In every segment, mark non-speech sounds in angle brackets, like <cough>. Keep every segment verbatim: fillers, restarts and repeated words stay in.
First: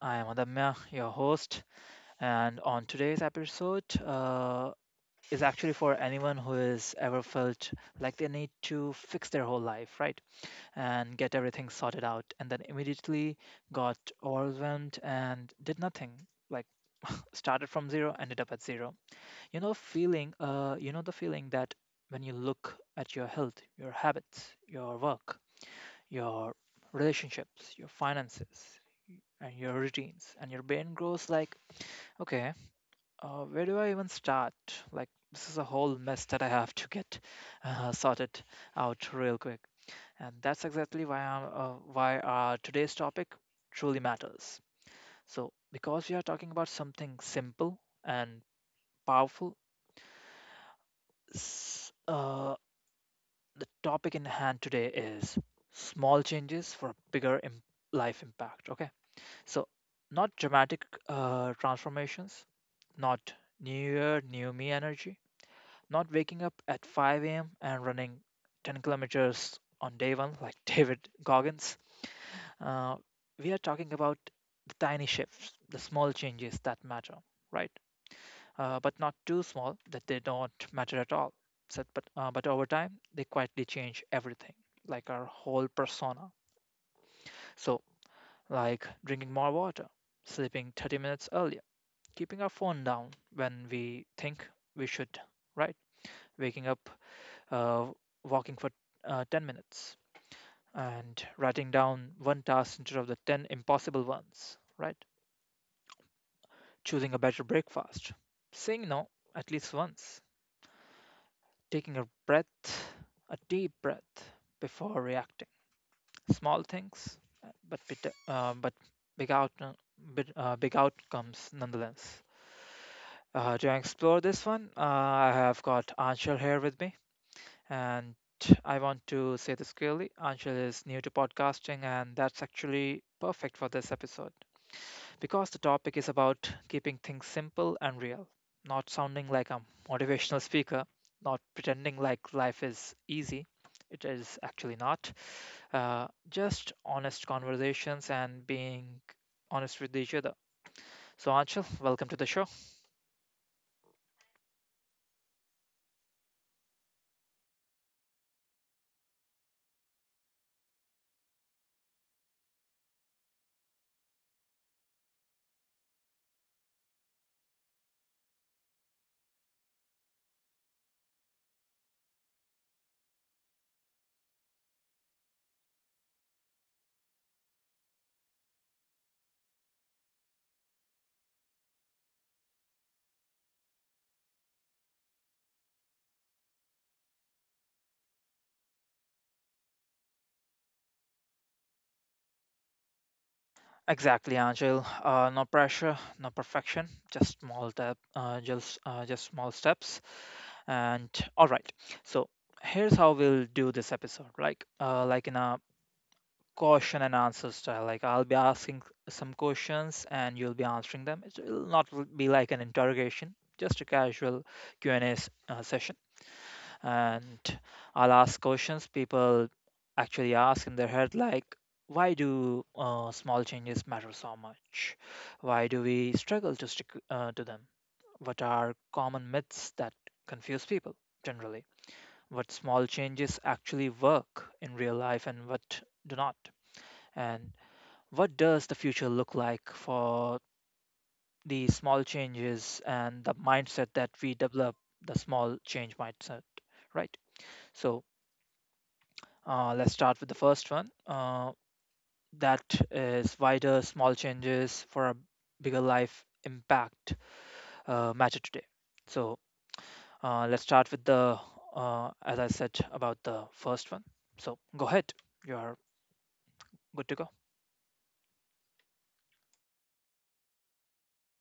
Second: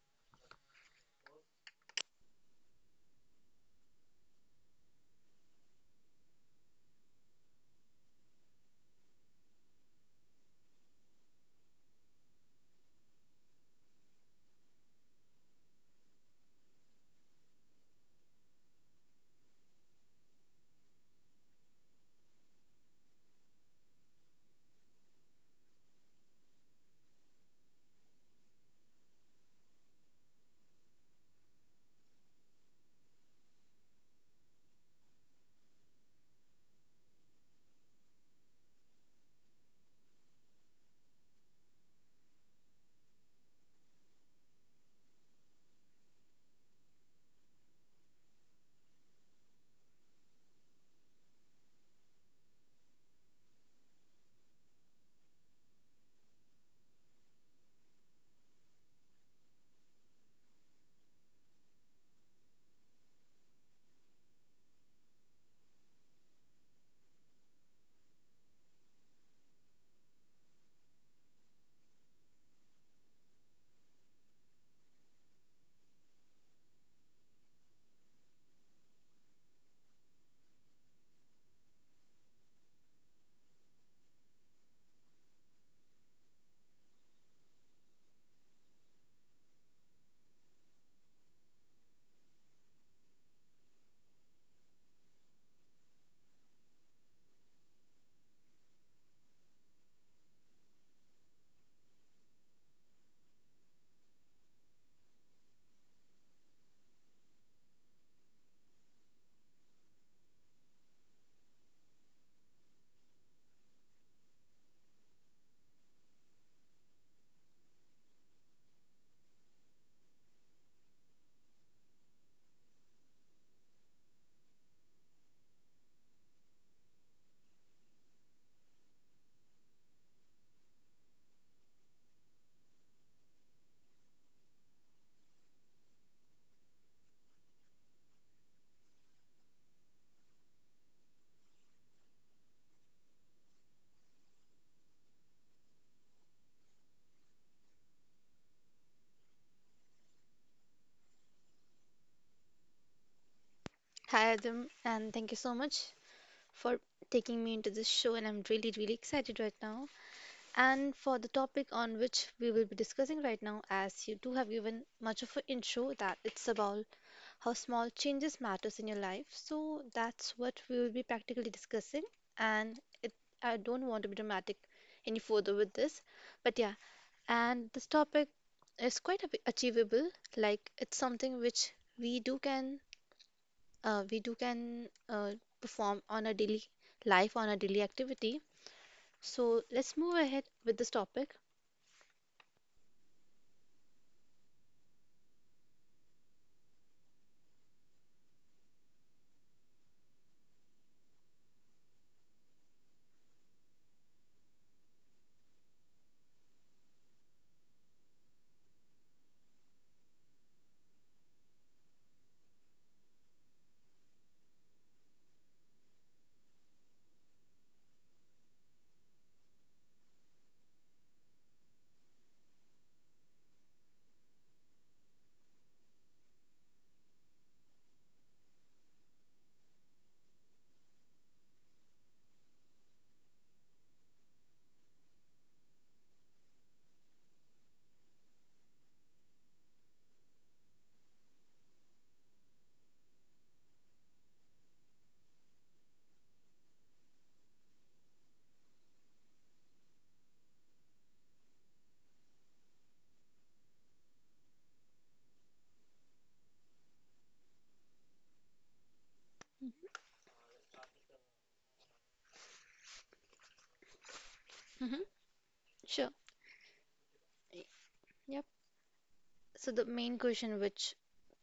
I am Adamya, your host, and on today's episode uh, is actually for anyone who has ever felt like they need to fix their whole life, right, and get everything sorted out, and then immediately got overwhelmed and did nothing, like <laughs> started from zero, ended up at zero. You know, feeling, uh, you know, the feeling that when you look at your health, your habits, your work, your relationships, your finances, and your routines. And your brain grows like, okay, uh, where do I even start? Like, this is a whole mess that I have to get uh, sorted out real quick. And that's exactly why I'm, uh, why our today's topic truly matters. So, because we are talking about something simple and powerful, s- uh, the topic in hand today is small changes for a bigger Im- life impact. Okay. So, not dramatic uh, transformations, not new year, new me energy, not waking up at five a m and running ten kilometers on day one like <laughs> David Goggins. Uh, we are talking about the tiny shifts, the small changes that matter, right? Uh, but not too small that they don't matter at all. So, but, uh, but over time, they quietly change everything, like our whole persona. So, like drinking more water, sleeping thirty minutes earlier, keeping our phone down when we think we should, right? Waking up, uh, walking for uh, ten minutes, and writing down one task instead of the ten impossible ones, right? Choosing a better breakfast, saying no at least once, taking a breath, a deep breath before reacting. Small things, uh, but bit, uh, but big out, big, uh, big outcomes nonetheless. Uh, to explore this one, uh, I have got Anshul here with me. And I want to say this clearly, Anshul is new to podcasting, and that's actually perfect for this episode because the topic is about keeping things simple and real, not sounding like a motivational speaker, not pretending like life is easy. It is actually not. Uh, just honest conversations and being honest with each other. So, Anshul, welcome to the show. Hi Adam, and thank you so much for taking me into this show, and I'm really, really excited right now. And for the topic on which we will be discussing right now, as you do have given much of an intro, that it's about how small changes matters in your life. So that's what we will be practically discussing, and it, I don't want to be dramatic any further with this, but yeah, and this topic is quite a bit achievable. Like it's something which we do can uh, we do can uh, perform on a daily life on a daily activity. So let's move ahead with this topic. Exactly, Angel. Uh, no pressure, no perfection, just small step, uh, just uh, just small steps. And all right, so here's how we'll do this episode, like uh, like in a question and answer style. Like I'll be asking some questions and you'll be answering them. It will not r- be like an interrogation, just a casual Q and A s- uh, session. And I'll ask questions people actually ask in their head, like why do uh, small changes matter so much? Why do we struggle to stick uh, to them? What are common myths that confuse people generally? What small changes actually work in real life and what do not. And what does the future look like for the small changes and the mindset that we develop, the small change mindset, right? So uh, let's start with the first one. Uh, that is, why do small changes for a bigger life impact uh, matter today? So uh, let's start with the, uh, as I said, about the first one. So go Mm-hmm. ahead, you are Sure. good to go. Yep. So the main question which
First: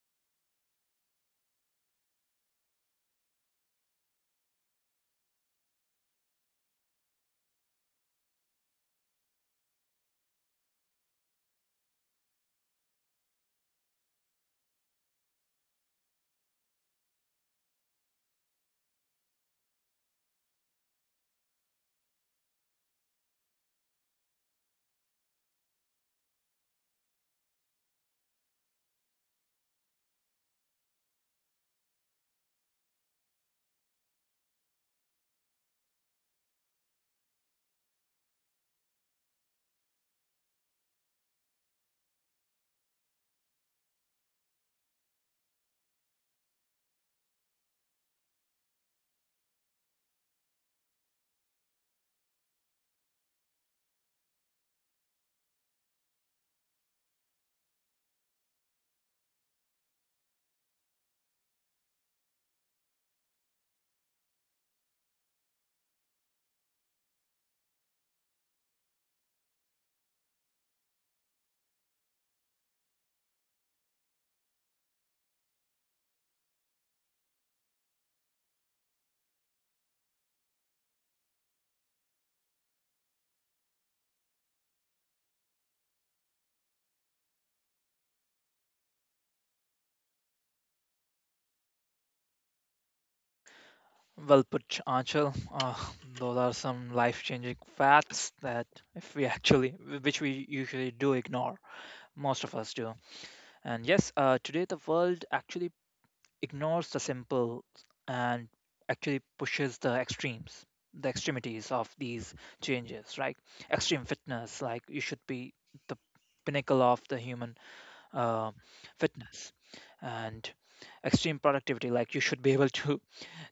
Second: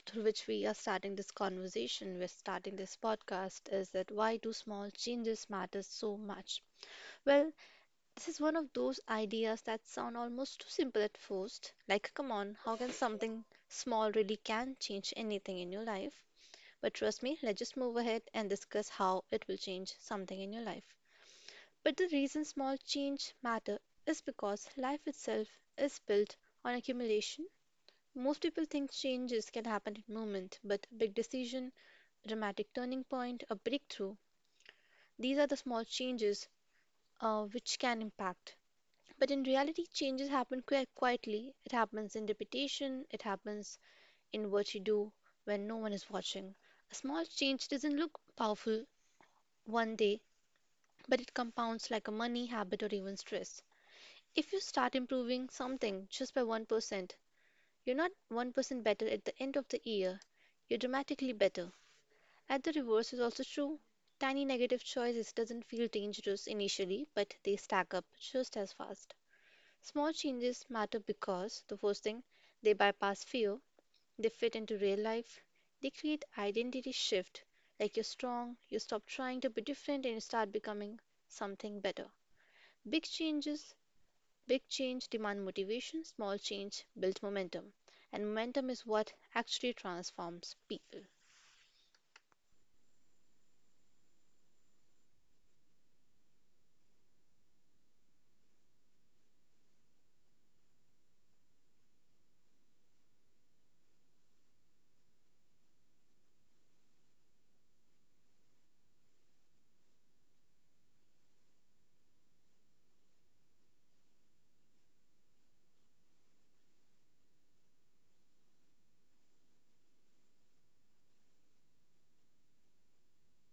through which we are starting this conversation, we're starting this podcast is that why do small changes matter so much? Well, this is one of those ideas that sound almost too simple at first. Like, come on, how can something small really can change anything in your life? But trust me, let's just move ahead and discuss how it will change something in your life. But the reason small change matter is because life itself is built on accumulation. Most people think changes can happen in a moment, but a big decision, a dramatic turning point, a breakthrough, these are the small changes uh, which can impact. But in reality, changes happen quite quietly. It happens in reputation, it happens in what you do when no one is watching. A small change doesn't look powerful one day, but it compounds like a money habit or even stress. If you start improving something just by one percent, you're not one percent better at the end of the year, you're dramatically better. At the reverse is also true. Tiny negative choices doesn't feel dangerous initially, but they stack up just as fast. Small changes matter because the first thing, they bypass fear, they fit into real life, they create identity shift, like you're strong, you stop trying to be different and you start becoming something better. Big changes, big change demand motivation, small change builds momentum. And momentum is what actually transforms people. Well put, Anchal. Uh, those are some life-changing facts that, if we actually, which we usually do ignore, most of us do. And yes, uh, today the world actually ignores the simple and actually pushes the extremes, the extremities of these changes, right? Extreme fitness, like you should be the pinnacle of the human uh, fitness, and extreme productivity, like you should be able to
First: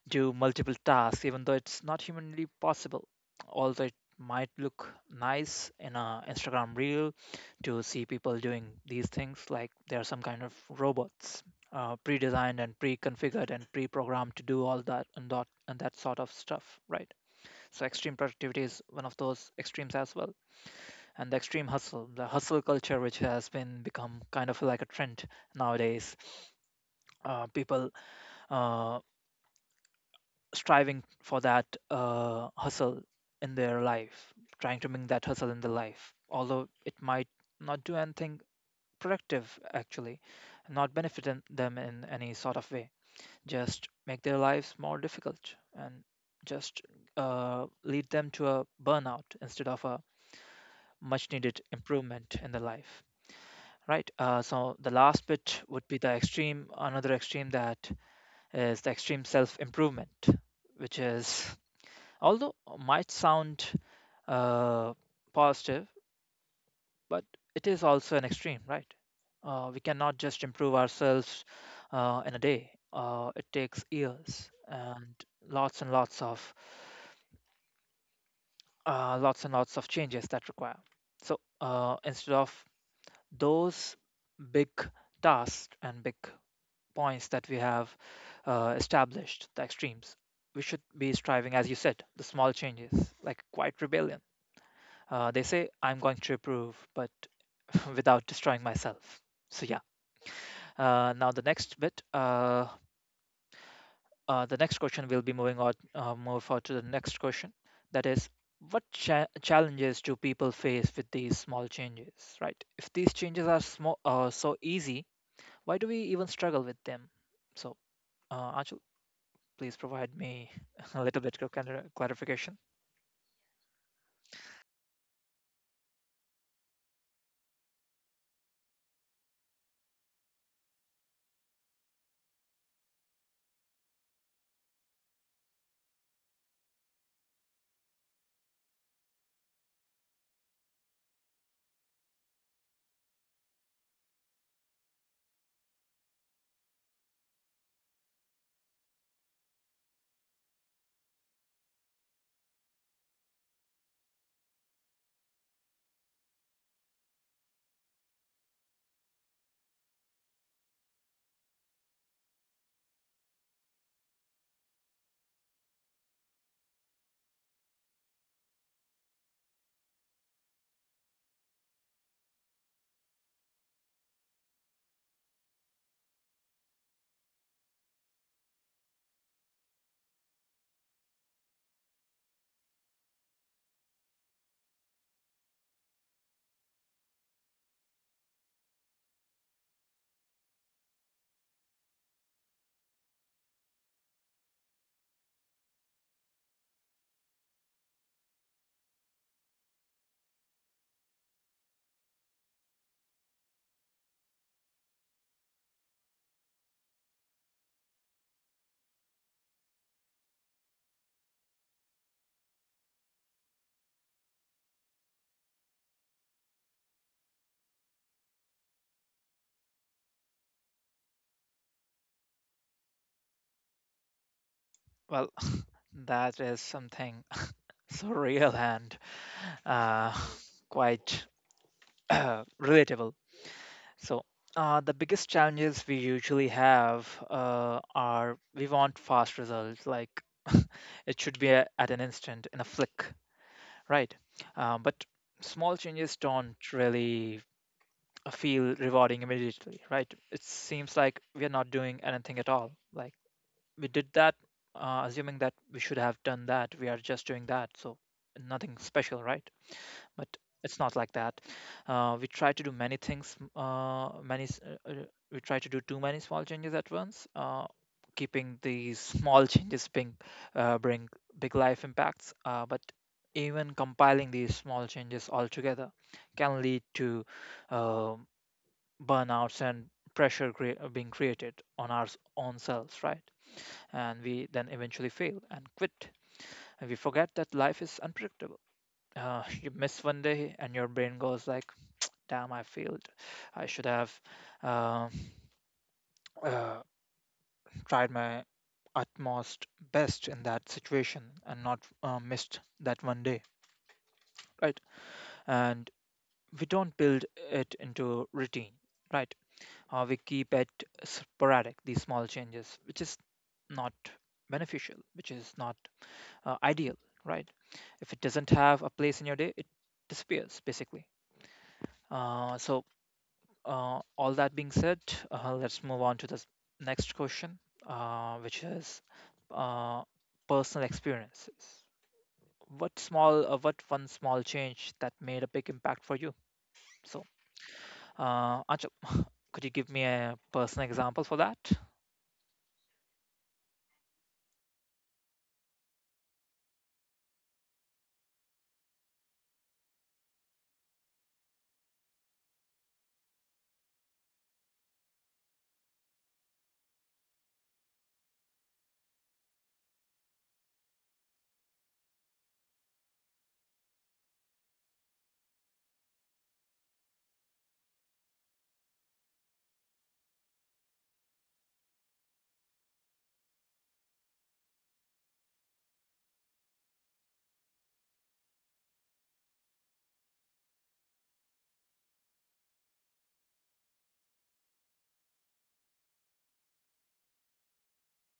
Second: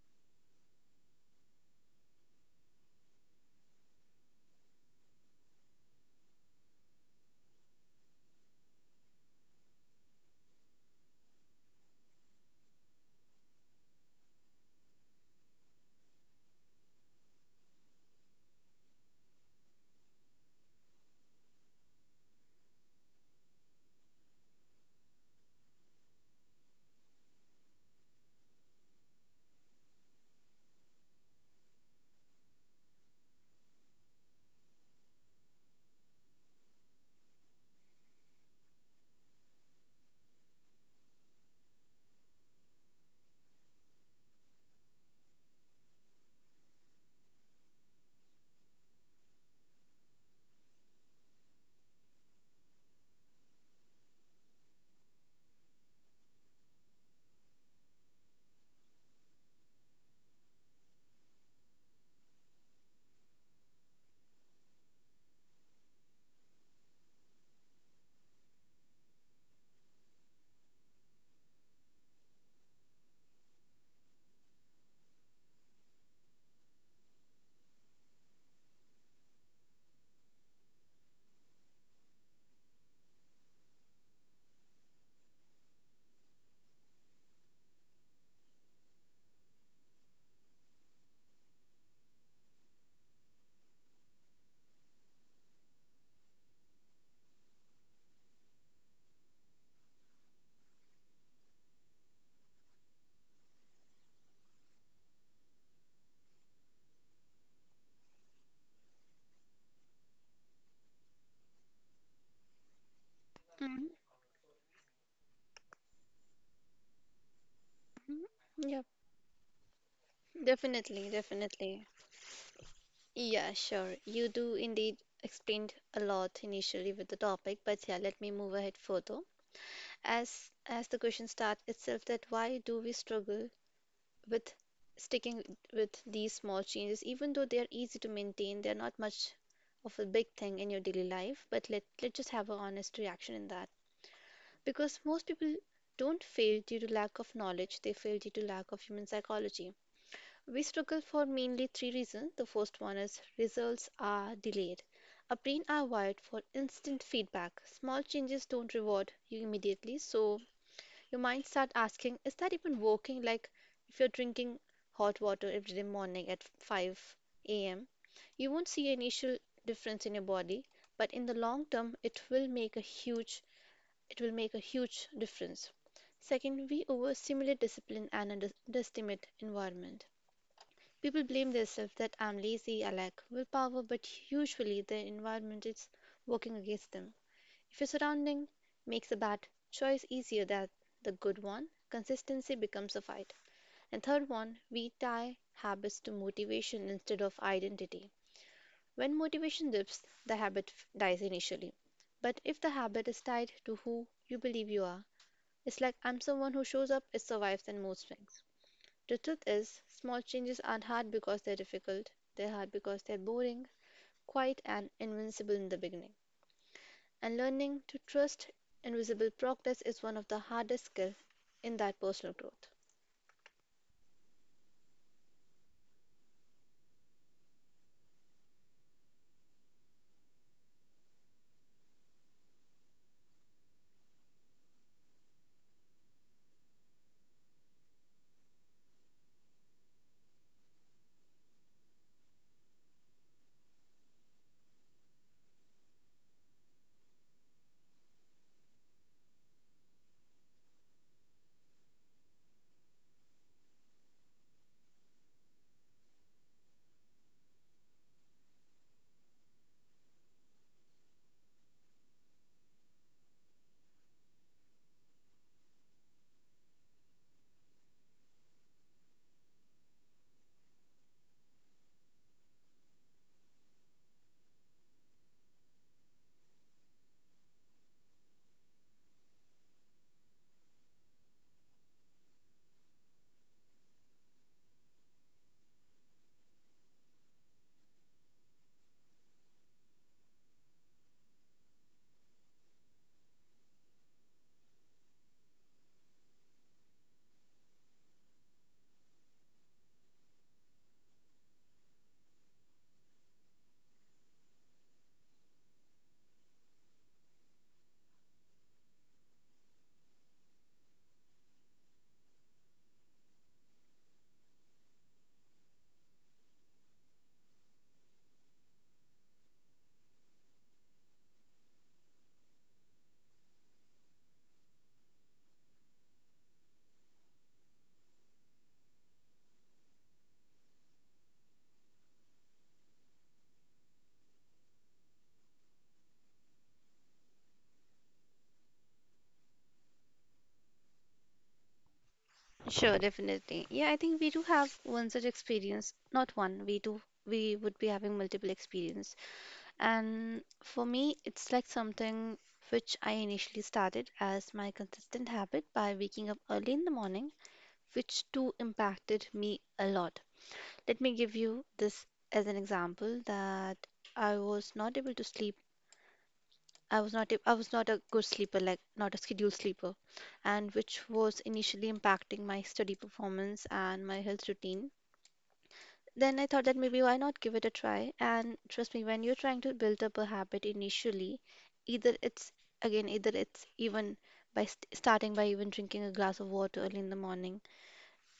do multiple tasks, even though it's not humanly possible. Although it might look nice in a Instagram reel to see people doing these things, like they are some kind of robots, uh, pre-designed and pre-configured and pre-programmed to do all that and that and that sort of stuff, right? So extreme productivity is one of those extremes as well, and the extreme hustle, the hustle culture, which has been become kind of like a trend nowadays. Uh, people uh, striving for that uh, hustle in their life, trying to bring that hustle in their life, although it might not do anything productive actually, not benefit them them in any sort of way, just make their lives more difficult and just uh, lead them to a burnout instead of a much needed improvement in their life. Right. Uh, so the last bit would be the extreme, another extreme, that is the extreme self improvement, which is although uh, might sound uh, positive, but it is also an extreme, right? Uh, we cannot just improve ourselves uh, in a day. Uh, it takes years and lots and lots of uh, lots and lots of changes that require. So uh, instead of those big tasks and big points that we have uh, established, the extremes, we should be striving, as you said, the small changes, like quiet rebellion. Uh, they say I'm going to improve, but <laughs> without destroying myself. So yeah. Uh, now the next bit. Uh, uh, the next question will be moving on. Uh, move on to the next question. That is, what cha- challenges do people face with these small changes? Right. If these changes are Mhm, small, uh, so easy, why do we even struggle with them? So, mhm. uh, Anshul, Yep. please provide me <laughs> a Definitely, little bit of clar- definitely. clarification. Yeah, sure. You do indeed explained a lot initially with the topic, but yeah, let me move ahead further. As as the question starts itself that why do we struggle with sticking with these small changes, even though they're easy to maintain, they're not much of a big thing in your daily life. But let, let's just have an honest reaction in that. Because most people don't fail due to lack of knowledge, they fail due to lack of human psychology. We struggle for mainly three reasons. The first one is results are delayed. Our brain are wired for instant feedback. Small changes don't reward you immediately, so your mind starts asking, is that even working? Like if you're drinking hot water every day morning at five a m, you won't see an initial difference in your body, but in the long term, it will make a huge it will make a huge difference. Second, we overstimulate discipline and under- underestimate environment. People blame themselves that I'm lazy, I lack willpower, but usually the environment is working against them. If your surrounding makes a bad choice easier than the good one, consistency becomes a fight. And third one, we tie habits to motivation instead of identity. When motivation dips, the habit dies initially. But if the habit is tied to who you believe you are, it's like I'm someone who shows up, it survives and mood swings. The truth is, small changes aren't hard because they're difficult, they're hard because they're boring, quiet, and invincible in the beginning. And learning to trust invisible progress is one of the hardest skills in that personal growth. Well, <laughs> that is something <laughs> so real and uh, <laughs> quite <coughs> <clears throat> relatable. So, uh, the biggest challenges we usually have uh, are we want fast results, like <laughs> it should be a, at an instant, in a flick, right? Um, but small changes don't really feel rewarding immediately, right? It seems like we are not doing anything at all. Like we did that, uh, assuming that we should have done that. We are just doing that, so nothing special, right? But it's not like that. Uh, we try to do many things, uh, many s- uh, uh, We try to do too many small changes at once, uh, keeping these small <laughs> changes being uh, bring big life impacts. Uh, but even compiling these small changes all together can lead to uh, burnouts and pressure crea- uh, being created on our s- own selves, right? And we then eventually fail and quit, and we forget that life is unpredictable. Uh, <laughs> you miss one day and your brain goes like, damn, I failed. I should have uh, uh, tried my utmost best in that situation and not uh, missed that one day, right? And we don't build it into routine, right? Uh, we keep it sporadic, these small changes, which is not beneficial, which is not uh, ideal, right? If it doesn't have a place in your day, it disappears basically. Uh, so Uh, all that being said, uh, let's move on to the next question, uh, which is uh, personal experiences. What small, uh, what one small change that made a big impact for you? So, uh, Anshul, <laughs> could you give me a personal example for that? Sure, definitely. Yeah, I think we do have one such experience. Not one, we do. We would be having multiple experience. And for me, it's like something which I initially started as my consistent habit by waking up early in the morning, which too impacted me a lot. Let me give you this as an example that I was not able to sleep I was not a, I was not a good sleeper, like not a scheduled sleeper, and which was initially impacting my study performance and my health routine. Then I thought that maybe why not give it a try? And trust me, when you're trying to build up a habit initially, either it's again, either it's even by st starting by even drinking a glass of water early in the morning.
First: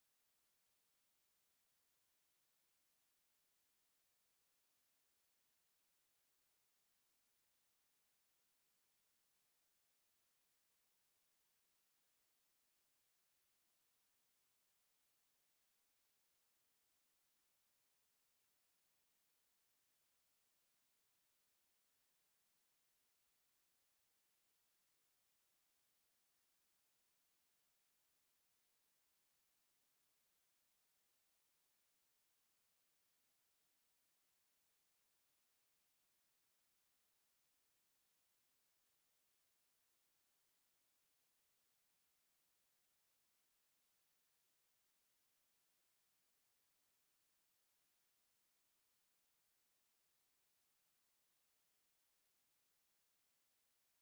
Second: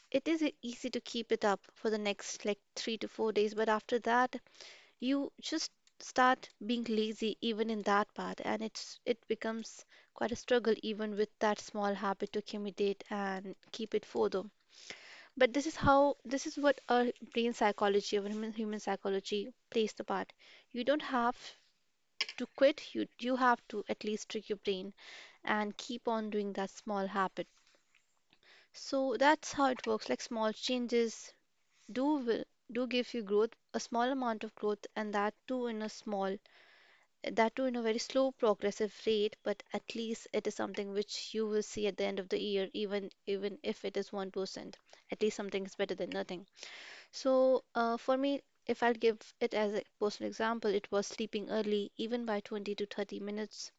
It is e- easy to keep it up for the next like three to four days, but after that, you just start being lazy even in that part, and it's it becomes quite a struggle even with that small habit to accumulate and keep it for them. But this is how this is what our brain psychology or human human psychology plays the part. You don't have to quit, you you have to at least trick your brain and keep on doing that small habit. So that's how it works. Like small changes do will do give you growth, a small amount of growth, and that too in a small that too in a very slow progressive rate, but at least it is something which you will see at the end of the year, even even if it is one percent. At least something is better than nothing. So uh, for me, if I'll give it as a personal example, it was sleeping early even by twenty to thirty minutes.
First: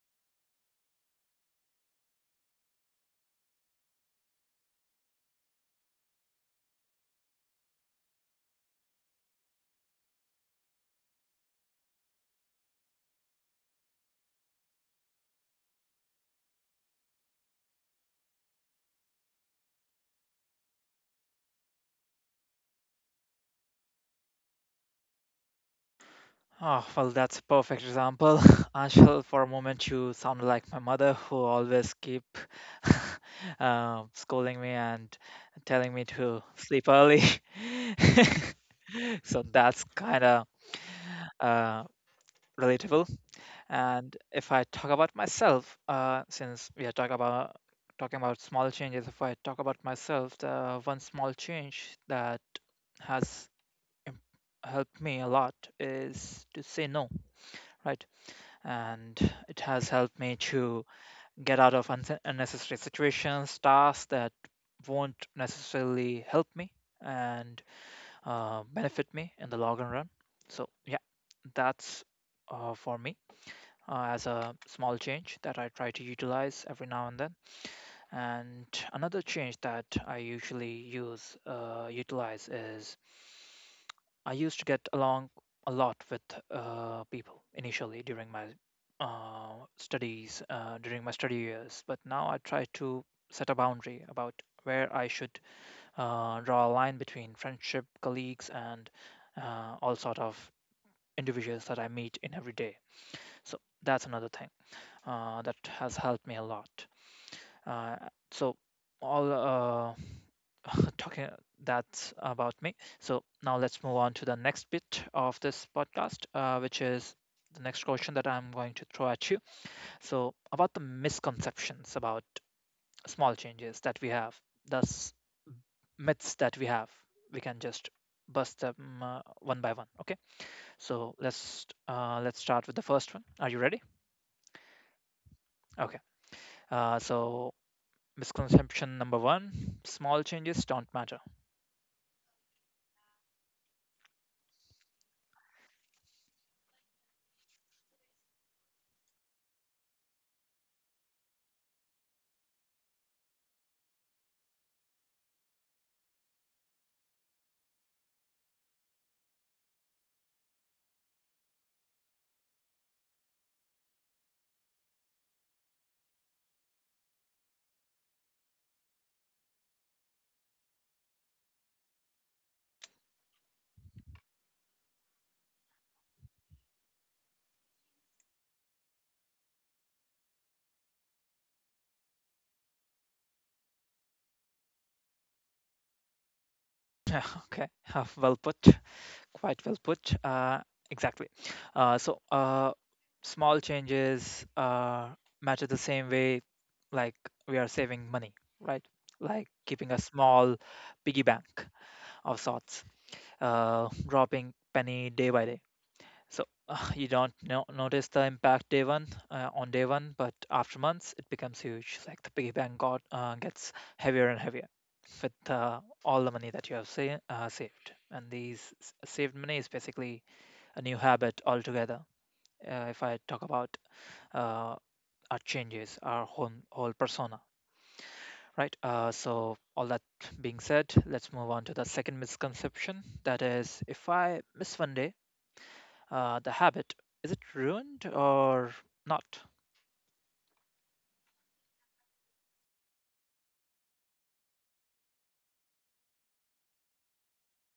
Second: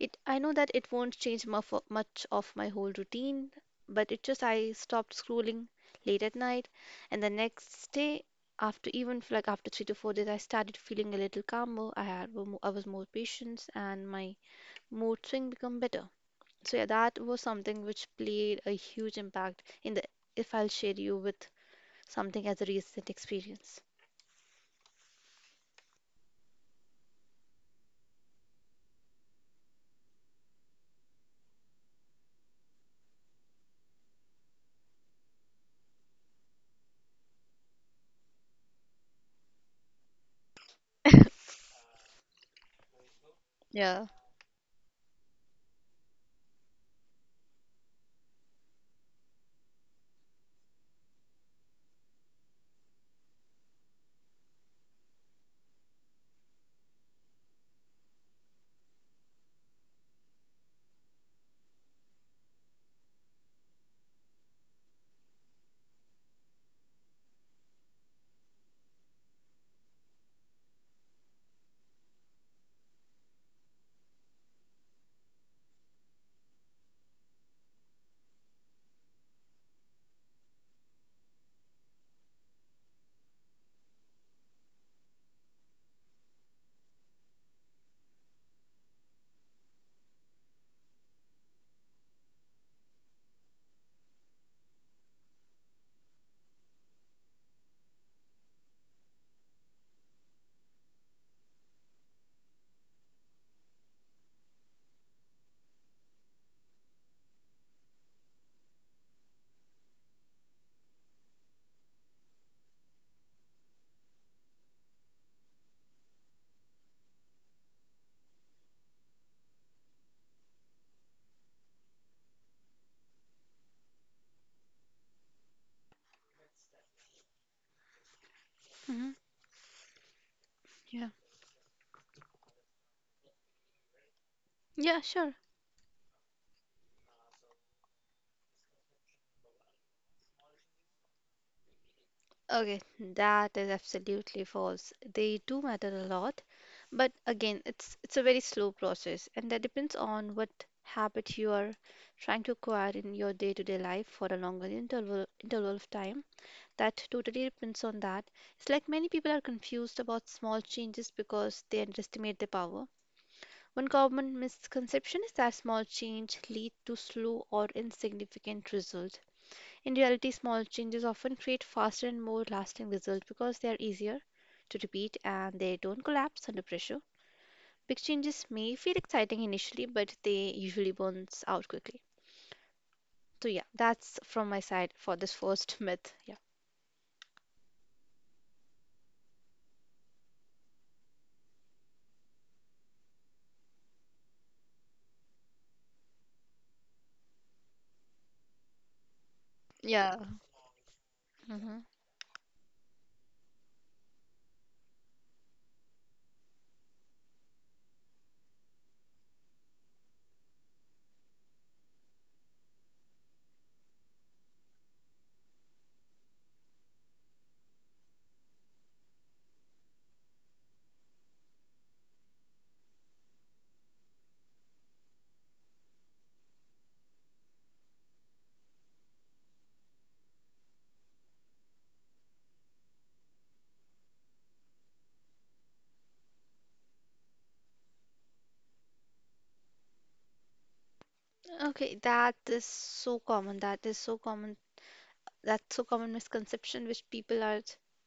It I know that it won't change muff, much of my whole routine, but it just I stopped scrolling late at night, and the next day, after even f- like after three to four days, I started feeling a little calmer. I had were mo- I was more patient, and my mood swing become better. So yeah, that was something which played a huge impact in the, if I'll share you with something as a recent experience. Oh, well, that's a perfect example. <laughs> Anshul, for a moment, you sounded like my mother, who always keep <laughs> uh, scolding me and telling me to sleep early. <laughs> <laughs> So that's kind of <laughs> uh, relatable. Yeah. And if I talk about myself, uh, since we are talking about talking about small changes, if I talk about myself, the one small change that has im- helped me a lot is to say no, right? And it has helped me to get out of unse- unnecessary situations, tasks that won't necessarily help me. And uh, benefit me in the long run. So yeah, that's uh, for me uh, as a small change that I try to utilize every now and then. And another change that I usually use uh, utilize is I used to get along a lot with uh, people initially during my uh, studies uh, during my study years, but now I try to set a boundary about where I should uh, draw a line between friendship, colleagues, and uh, all sort of individuals that I meet in every day. So that's another thing uh, that has helped me a lot. Uh, so all uh, <laughs> talking, that's about me. So now let's move on to the next bit of this podcast, uh, which is the next question that I'm going to throw at you. So about the misconceptions about small changes that we have. Thus, myths that we have we can just bust Hmm. them uh, one by one. Okay, Yeah. so let's uh, let's start with the first one. Are you ready? Yeah, sure. Okay. Uh, so misconception number one: small changes don't matter. Okay, that is absolutely false. They do matter a lot, but again, it's it's a very slow process, and that depends on what habit you are trying to acquire in your day-to-day life for a longer interval interval of time. That totally depends on that. It's like many people are confused about small changes because they underestimate their power. One common misconception is that small change lead to slow or insignificant result. In reality, small changes often create faster and more lasting results because they are easier to repeat and they don't collapse under pressure. Big changes may feel exciting initially, but they usually burns out quickly. So yeah, that's from my side for this first myth. Yeah. <laughs> Okay. <laughs> Well put. Quite well put, uh, exactly. uh, so uh, Small changes uh, matter the same way, like we are saving money, right? Like Yeah. keeping a small piggy Hmm. bank of sorts, uh, dropping penny day by day. So uh, you don't no- notice the impact day one uh, on day one, but after months it becomes huge. Like the piggy bank got uh, gets heavier and heavier with uh, all the money that you have sa- uh, saved. And these s- saved money is basically a new habit altogether. Uh, if I talk about uh, our changes, our whole whole persona, right? Uh, so all that being said, let's move on to the second misconception. That is, if I miss one day, Uh, the habit, is it ruined or not? Okay, that is so common. That is so common that's so common misconception which people are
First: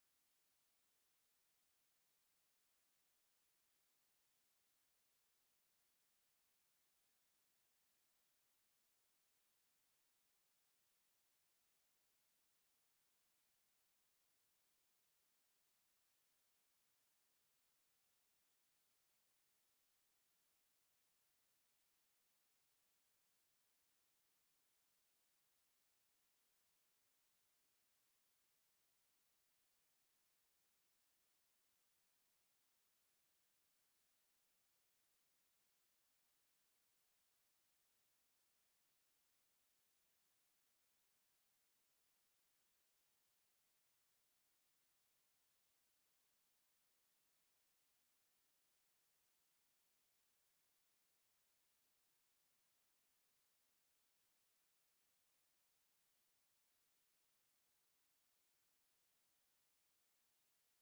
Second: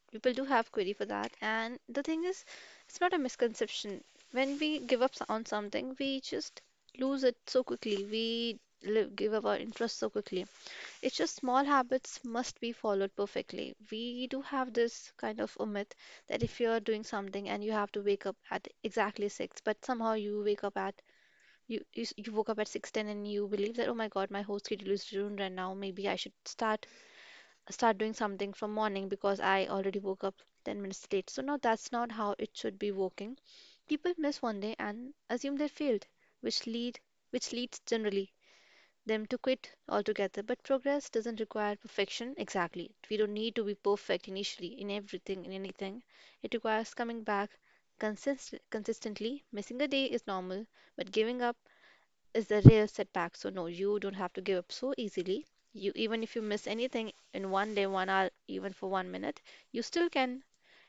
people do have query for that, and the thing is it's not a misconception. When we give up s- on something, we just lose it so quickly. We live, give up our interest so quickly. It's just small habits must be followed perfectly. We do have this kind of a myth that if you're doing something and you have to wake up at exactly six but somehow you wake up at you, you, s- you woke up at six ten and you believe that oh my god my whole schedule is ruined right now, maybe I should start start doing something from morning because I already woke up ten minutes late. So no, that's not how it should be working. People miss one day and assume they failed, which lead which leads generally them to quit altogether. But progress doesn't require perfection exactly. We don't need to be perfect initially in everything in anything. It requires coming back consist- consistently. Missing a day is normal, but giving up is a rare setback. So no, you don't have to give up so easily. You, even if you miss anything in one day, one hour, even for one minute, you still can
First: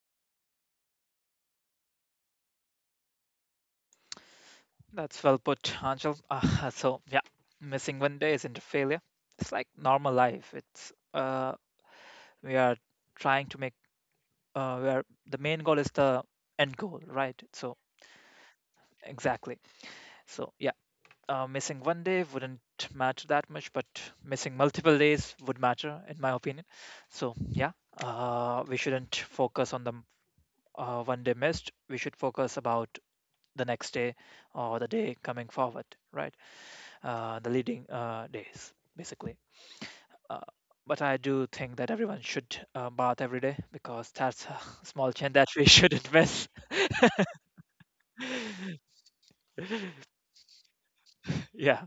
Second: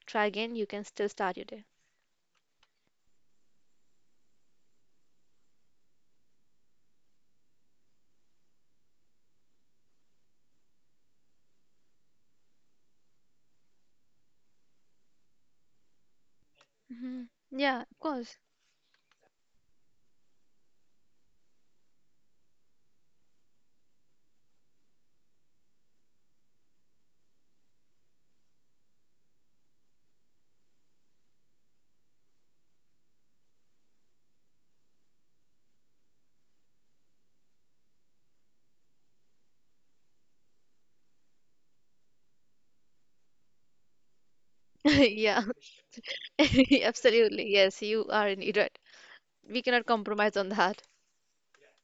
try again. You can still start your day. That's well put, Angel. Uh, <laughs> so, yeah, missing one day isn't a failure. It's like normal life. It's uh, We are trying to make, uh, we are the main goal is the end goal, Hmm. right? So Yeah, of course. <laughs> exactly. So yeah, uh, missing one day wouldn't matter that much, but missing multiple days would matter, in my opinion. So yeah, uh, we shouldn't focus on the uh, one day missed. We should focus about the next day or the day coming forward, right? Uh, the leading uh, days, basically. Uh, but I do think that everyone should uh, bath every day because that's a <laughs> small change Yeah, that we shouldn't miss. <laughs> absolutely. Yes, you are indeed right. We cannot <laughs> compromise on that. Yeah.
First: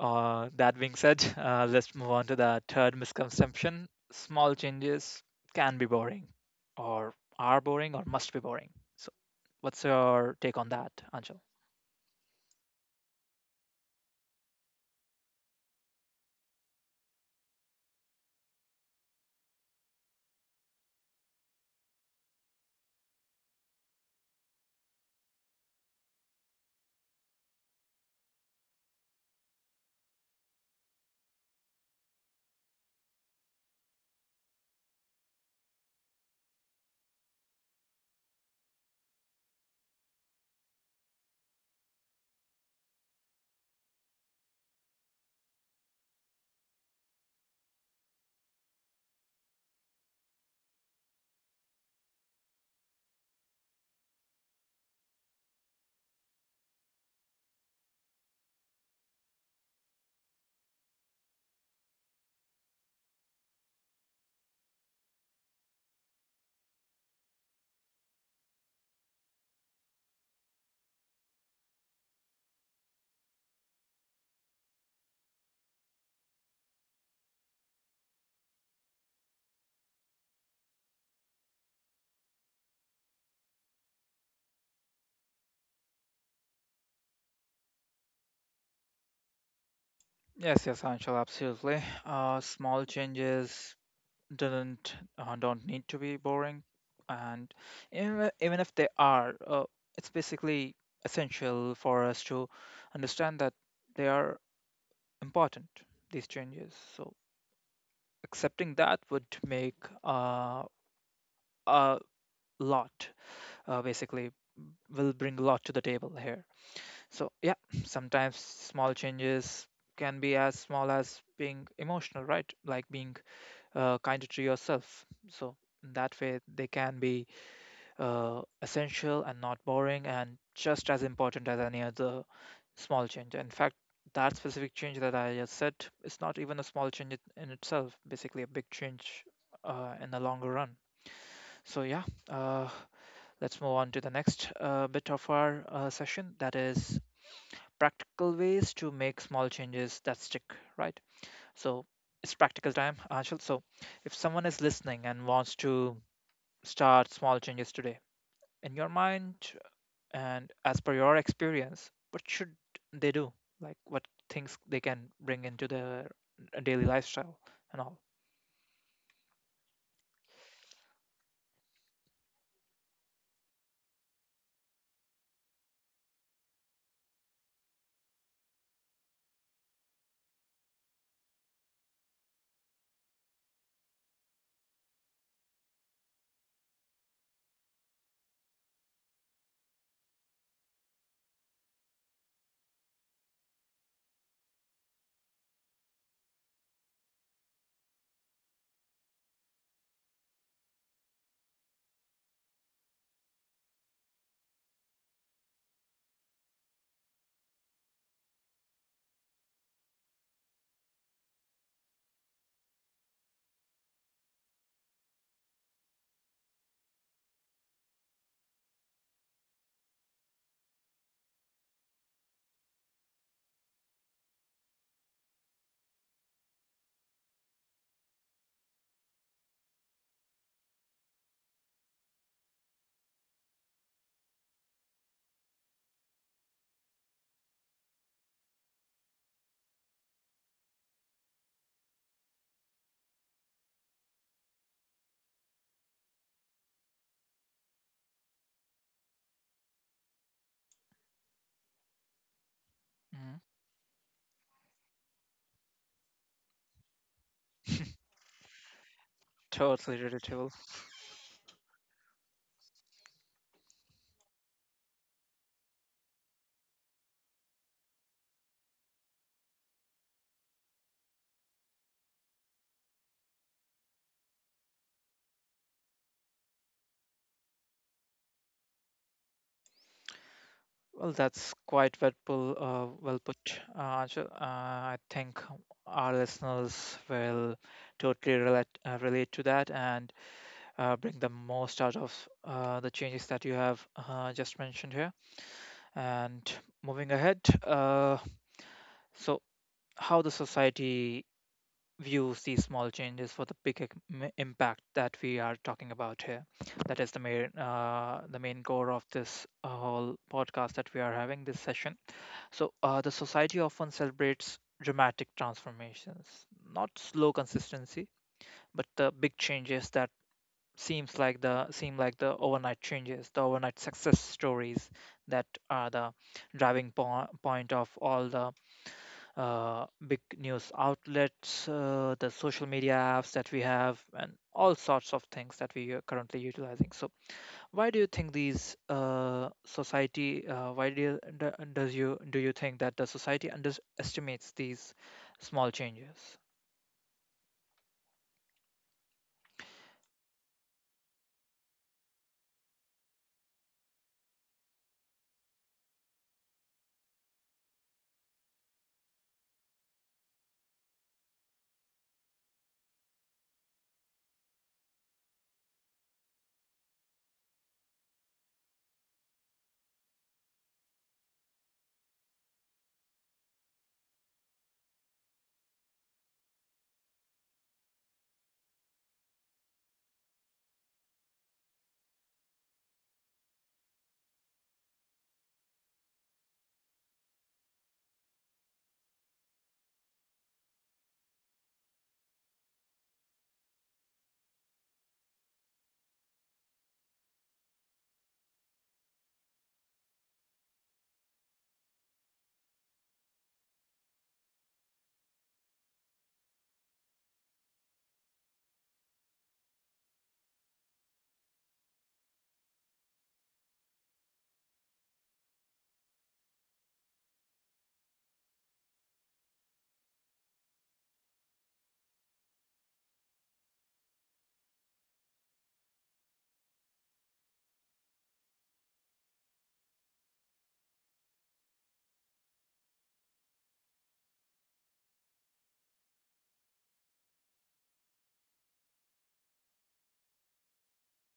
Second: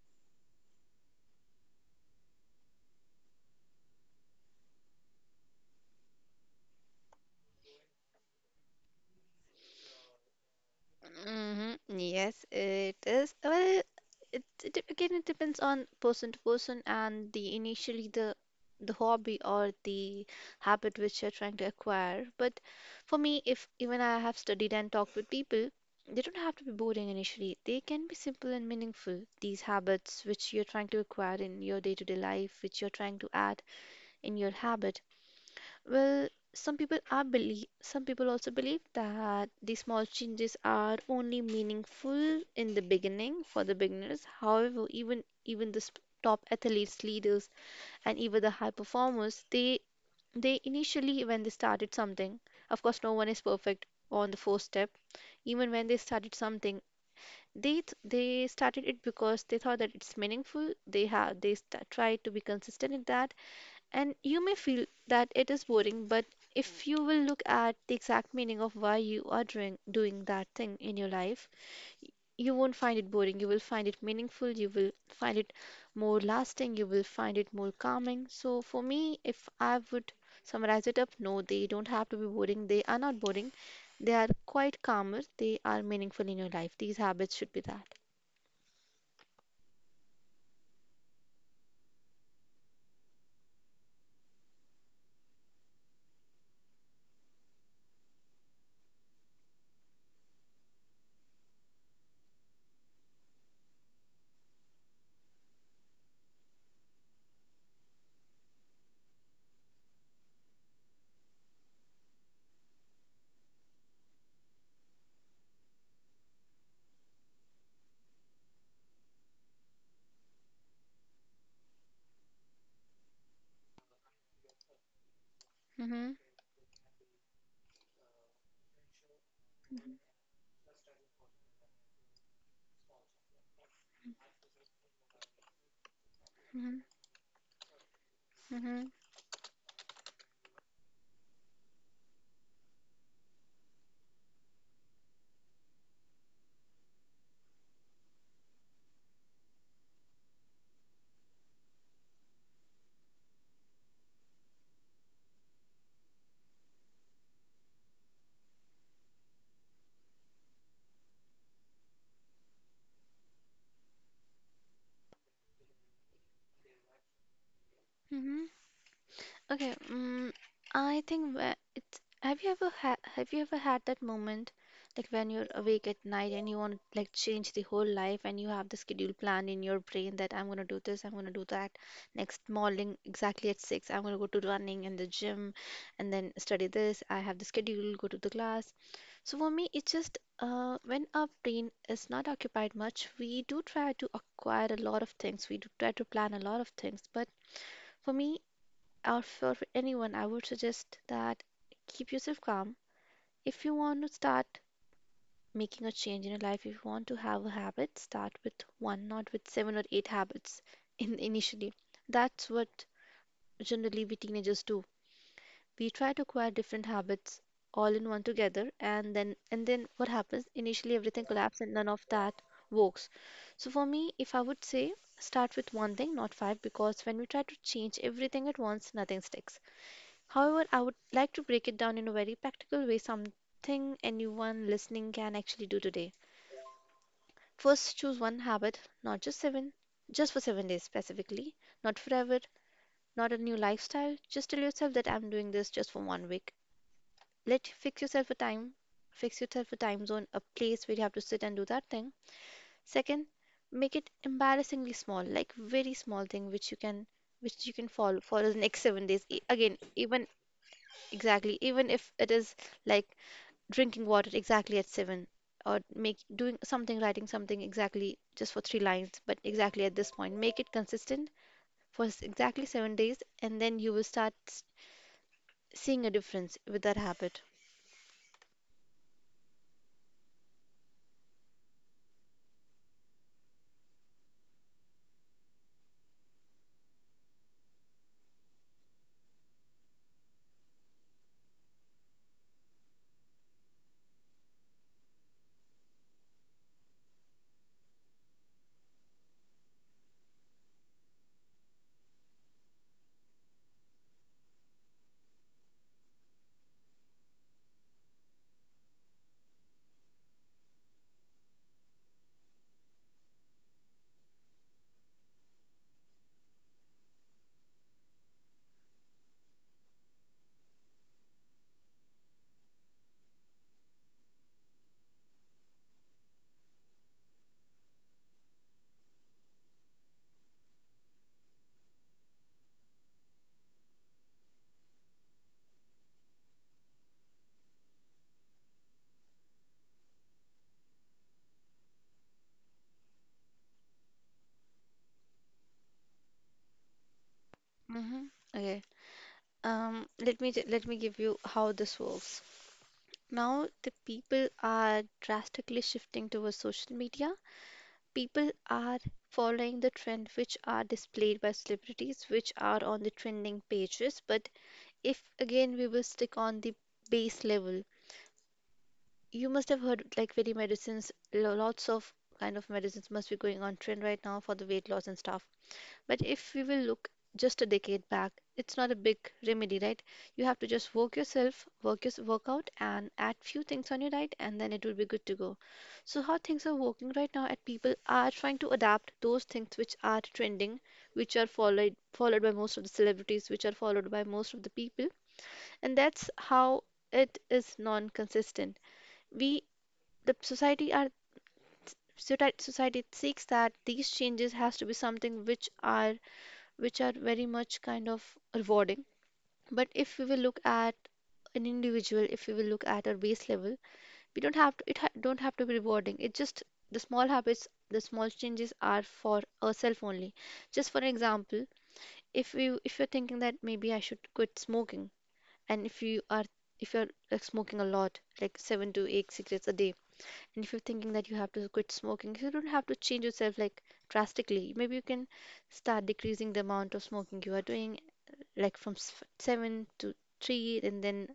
Uh, that being said, uh, let's move on to the third misconception. Small changes can be boring, or are boring, or must be boring. So, what's your take on that, Anshul? Hmm. Yes, it is. Well, it, it dep- again it depends on person to person and the initially the the hobby or the habit which you're trying to acquire. But for me, if even I have studied and talked with people, they don't have to be boring initially. They can be simple and meaningful. These habits which you're trying to acquire in your day-to-day life, which you're trying to add in your habit. Well, some people are believe some people also believe that the small changes are only meaningful in the beginning for the beginners. However, even even the sp- top athletes, leaders, and even the high performers, they they initially when they started something, of course, no one is perfect on the first step. Even when they started something, they th- they started it because they thought that it's meaningful. They have they st- tried to be consistent in that, and you may feel that it is boring, but if you will look at the exact meaning of why you are doing, doing that thing in your life, you won't find it boring. You will find it meaningful. You will find it more lasting. You will find it more calming. So, for me, if I would summarize it up, no, they don't have to be boring. They are not boring. They are quite calmer. They are meaningful in your life. These habits should be that. Yes, yes, Anshul, absolutely. Uh, small changes doesn't uh, don't need to be boring, and even, even if they are, uh, it's basically essential for us to understand that they are important, these changes. So accepting that would make uh, a lot uh, basically will bring a lot to the table here. So yeah, sometimes small changes can be as small as being emotional, right? Like being uh, kinder to yourself. So in Mm-hmm. that way they can be uh, essential and not boring and just as important as any other small change. In fact, that specific change that I just said is not even a Mm-hmm. small change it- in itself, basically a big Mm-hmm. change uh, in the longer run. So, yeah, uh, let's move on to the next uh, bit of our uh, session, that is practical ways to make small changes that stick, right? So, it's practical time, Anshul. So, if someone is listening and wants to start small changes today, in your mind, and as per your experience, what should they do? Like what things they can bring into their daily lifestyle and all? Mm-hmm. Okay. mm I think whe- it's have you ever ha have you ever had that moment, like when you're awake at night and you want to like change the whole life and you have the schedule planned in your brain that I'm gonna do this, I'm gonna do that next morning exactly at six, I'm gonna go to running and the gym and then study this. I have the schedule, go to the class. So for me, it's just uh when our brain is not occupied much, we do try to acquire a lot of things, we do try to plan a lot of things, but for me, or for anyone, I would suggest that keep yourself calm. If you want to start making a change in your life, if you want to have a habit, start with one, not with seven or eight habits in initially. That's what generally we teenagers do. We try to acquire different habits all in one together, and then and then what happens? Initially, everything collapses, and none of that works. So for me, if I would say start with one thing, not five, because when we try to change everything at once, nothing sticks. However, I would like to break it down in a very practical way, something anyone listening can actually do today. First, choose one habit, not just seven, just for seven days specifically, not forever, not a new lifestyle. Just tell yourself that I'm doing this just for one week. Let fix yourself a time, fix yourself a time zone, a place where you have to sit and do that thing. Second, Mhm. make it embarrassingly small, like very small thing which you can which you can follow for the next seven days. E- Again, Totally even relatable. exactly, even if it is like drinking water exactly at seven, or make doing something writing something exactly just for three lines, but exactly at this point make it consistent for s- exactly seven days, and then you will start s- seeing a difference with that habit. Well, that's quite well put, uh, well put, uh, Anshul. Uh, I think our listeners will totally relate uh, relate to that and uh, bring the most out of uh, the changes that you have uh, just mentioned here. And moving ahead, uh, so how the society View these small changes for the big ec- impact that we are talking about here. That is the main uh, the main core of this uh, whole podcast that we are having, this session. So uh, the society often celebrates dramatic transformations, not slow consistency, but the big changes that seems like the seem like the overnight changes, the overnight success stories that are the driving po- point of all the uh, big news outlets, uh, the social media apps that we have, and all sorts of things that we are currently utilizing. So, why do you think these uh, society? Uh, why do you, do- does you do you think that the society underestimates these small changes? hmm okay. um let me ju- let me give you how this works. Now the people are drastically shifting towards social media, people are following the trend which are displayed by celebrities, which are on the trending pages, but if again we will stick on the base level, you must have heard like very medicines, lo- lots of kind of medicines must be going on trend right now for the weight loss and stuff. But if we will look just a decade back, it's not a big remedy, right? You have to just work yourself, work your work out, and add few things on your diet, and then it will be good to go. So how things are working right now, at people are trying to adapt those things which are trending, which are followed followed by most of the celebrities, which are followed by most of the people, and that's how it is non-consistent. We the society are society society seeks that these changes has to be something which are which are very much kind of rewarding, but if we will look at an individual, if we will look at our base level, we don't have to, it ha- don't have to be rewarding, it just, the small habits, the small changes are for ourselves only. Just for example, if we if you're thinking that maybe I should quit smoking, and if you are if you're like smoking a lot, like seven to eight cigarettes a day, and if you're thinking that you have to quit smoking, you don't have to change yourself like drastically, maybe you can start decreasing the amount of smoking you are doing, like from s- seven to three, and then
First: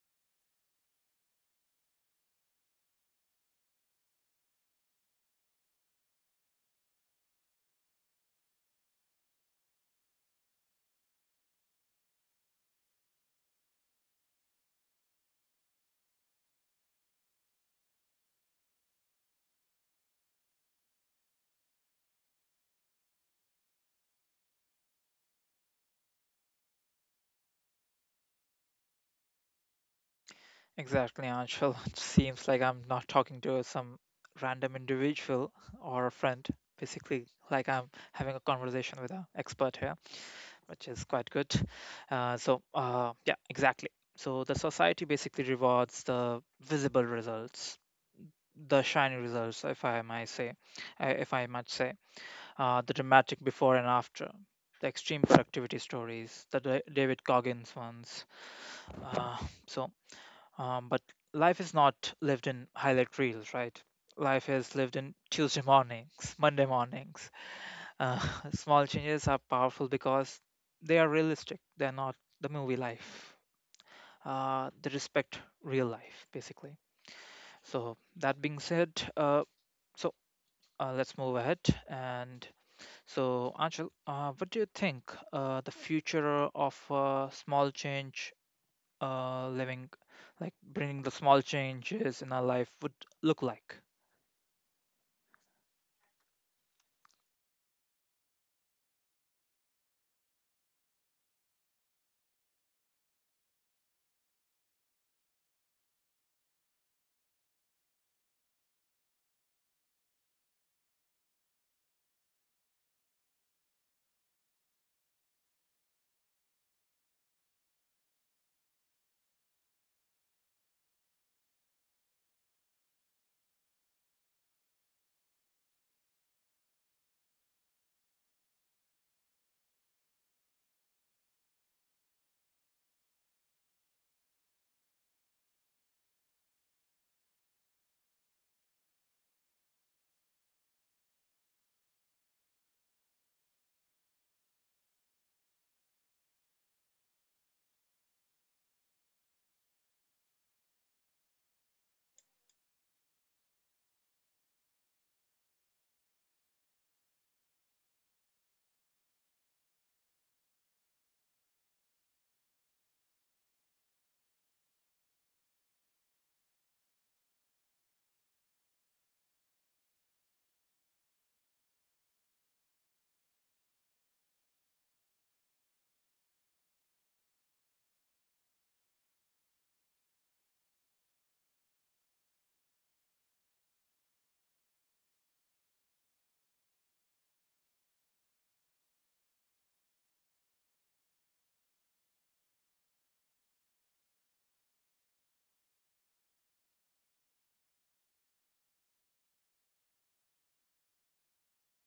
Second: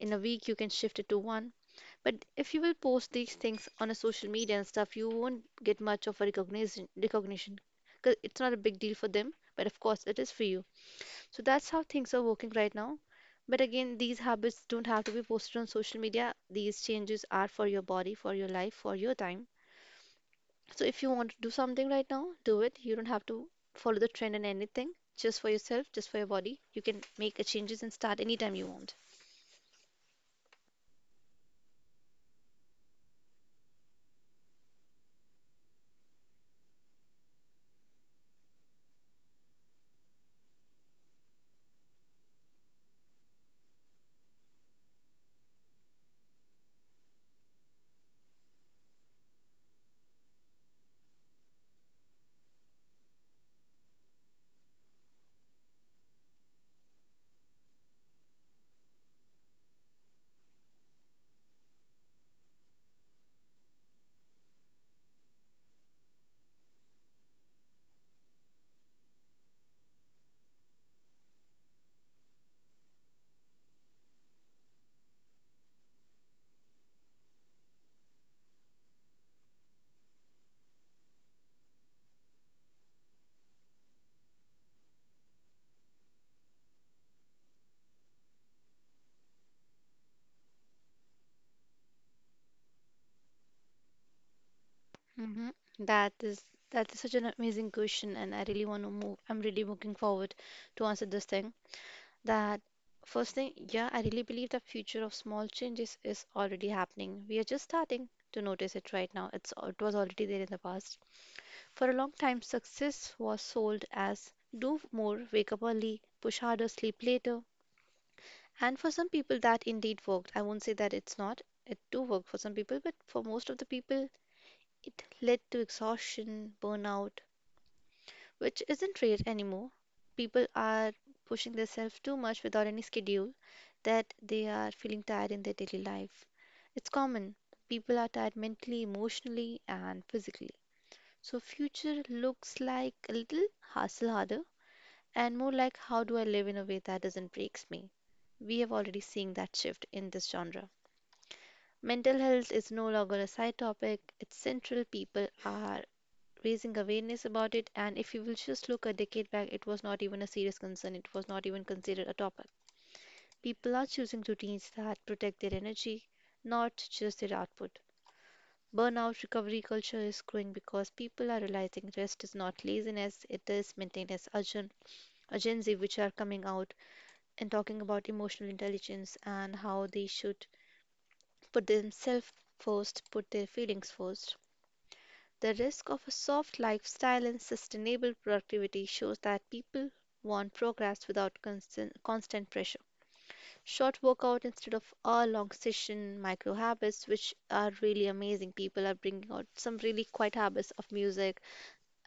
in a week you can shift it to one. But if you will post these things on a social media and stuff, you won't get much of a recognition recognition, because it's not a big deal for them, but of course it is for you. So that's how things are working right now. But again, these habits don't have to be posted on social media. These changes are for your body, for your life, for your time. So if you want to do something right now, do it. You don't have to follow the trend in anything. Just for yourself, just for your body. You can make a changes and start anytime you want. Exactly, Anshul. <laughs> It seems like I'm not talking to some random individual or a friend. Basically, like I'm having a conversation with an expert here, which is quite good. Uh, so, uh, yeah, exactly. So the society basically rewards the visible results, the shiny results, if I might say, uh, if I might say, uh, the dramatic before and after, the extreme productivity stories, the Da- David Goggins ones. Uh, so, um, but life is not lived in highlight reels, right? Life is lived in Tuesday mornings, Monday mornings. Uh, <laughs> small changes are powerful because they are realistic. They're not the movie life. Uh, they respect real life, basically. So that being said, uh, so uh, let's move ahead. And so, Anshul, uh, what do you think uh, the future of uh, small change uh, living, like bringing the small changes in our life, would look like? hmm That is that is such an amazing question, and I really want to move. I'm really looking forward to answer this thing. That first thing, yeah, I really believe the future of small changes is already happening. We are just starting to notice it right now. It's al- it was already there in the past. For a long time, success was sold as do more, wake up early, push harder, sleep later. And for some people, that indeed worked. I won't say that it's not. It do work for some people, but for most of the people, it led to exhaustion, burnout, which isn't rare anymore. People are pushing themselves too much without any schedule, that they are feeling tired in their daily life. It's common. People are tired mentally, emotionally, and physically. So future looks like a little hustle harder and more like how do I live in a way that doesn't breaks me. We have already seen that shift in this genre. Mental health is no longer a side topic, it's central. People are raising awareness about it. And if you will just look a decade back, it was not even a serious concern, it was not even considered a topic. People are choosing routines that protect their energy, not just their output. Burnout recovery culture is growing because people are realizing rest is not laziness, it is maintenance urgent agency which are coming out and talking about emotional intelligence and how they should put themselves first, put their feelings first. The risk of a soft lifestyle and sustainable productivity shows that people want progress without constant, constant pressure. Short workout instead of a long session, micro habits, which are really amazing. People are bringing out some really quiet habits of music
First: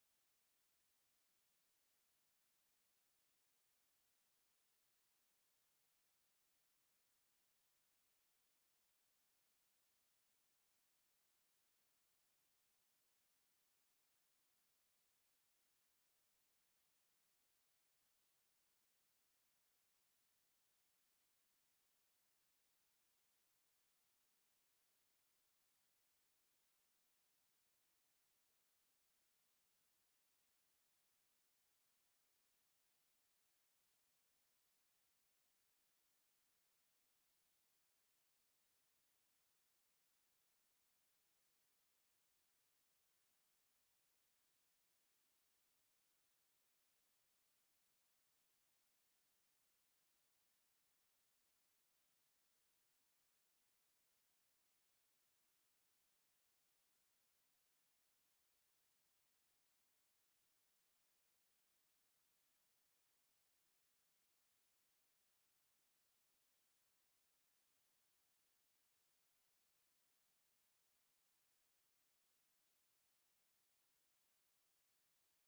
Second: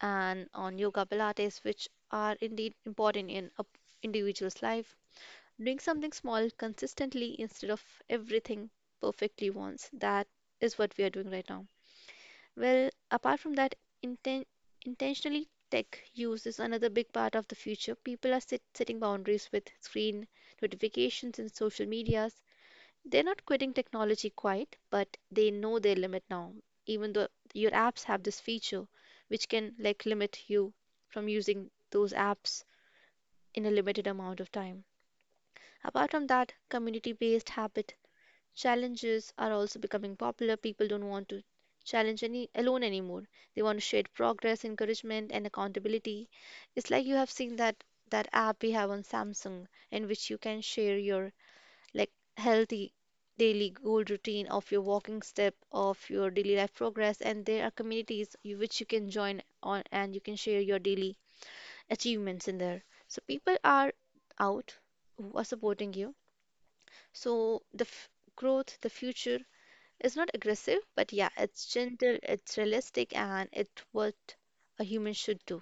and on yoga pilates, which are indeed important in an individual's life. Doing something small consistently instead of everything perfectly once. That is what we are doing right now. Well, apart from that, inten intentionally tech use is another big part of the future. People are set setting boundaries with screen notifications and social medias. They're not quitting technology quite, but they know their limit now. Even though your apps have this feature, which can like limit you from using those apps in a limited amount of time. Apart from that, community-based habit challenges are also becoming popular. People don't want to challenge any alone anymore. They want to share progress, encouragement, and accountability. It's like you have seen that that app we have on Samsung, in which you can share your like healthy daily goal routine of your walking step of your daily life progress, and there are communities you, which you can join on, and you can share your daily achievements in there. So people are out who are supporting you. So the f- growth the future, it's not aggressive, but yeah, it's gentle, it's realistic, and it's what a human should do.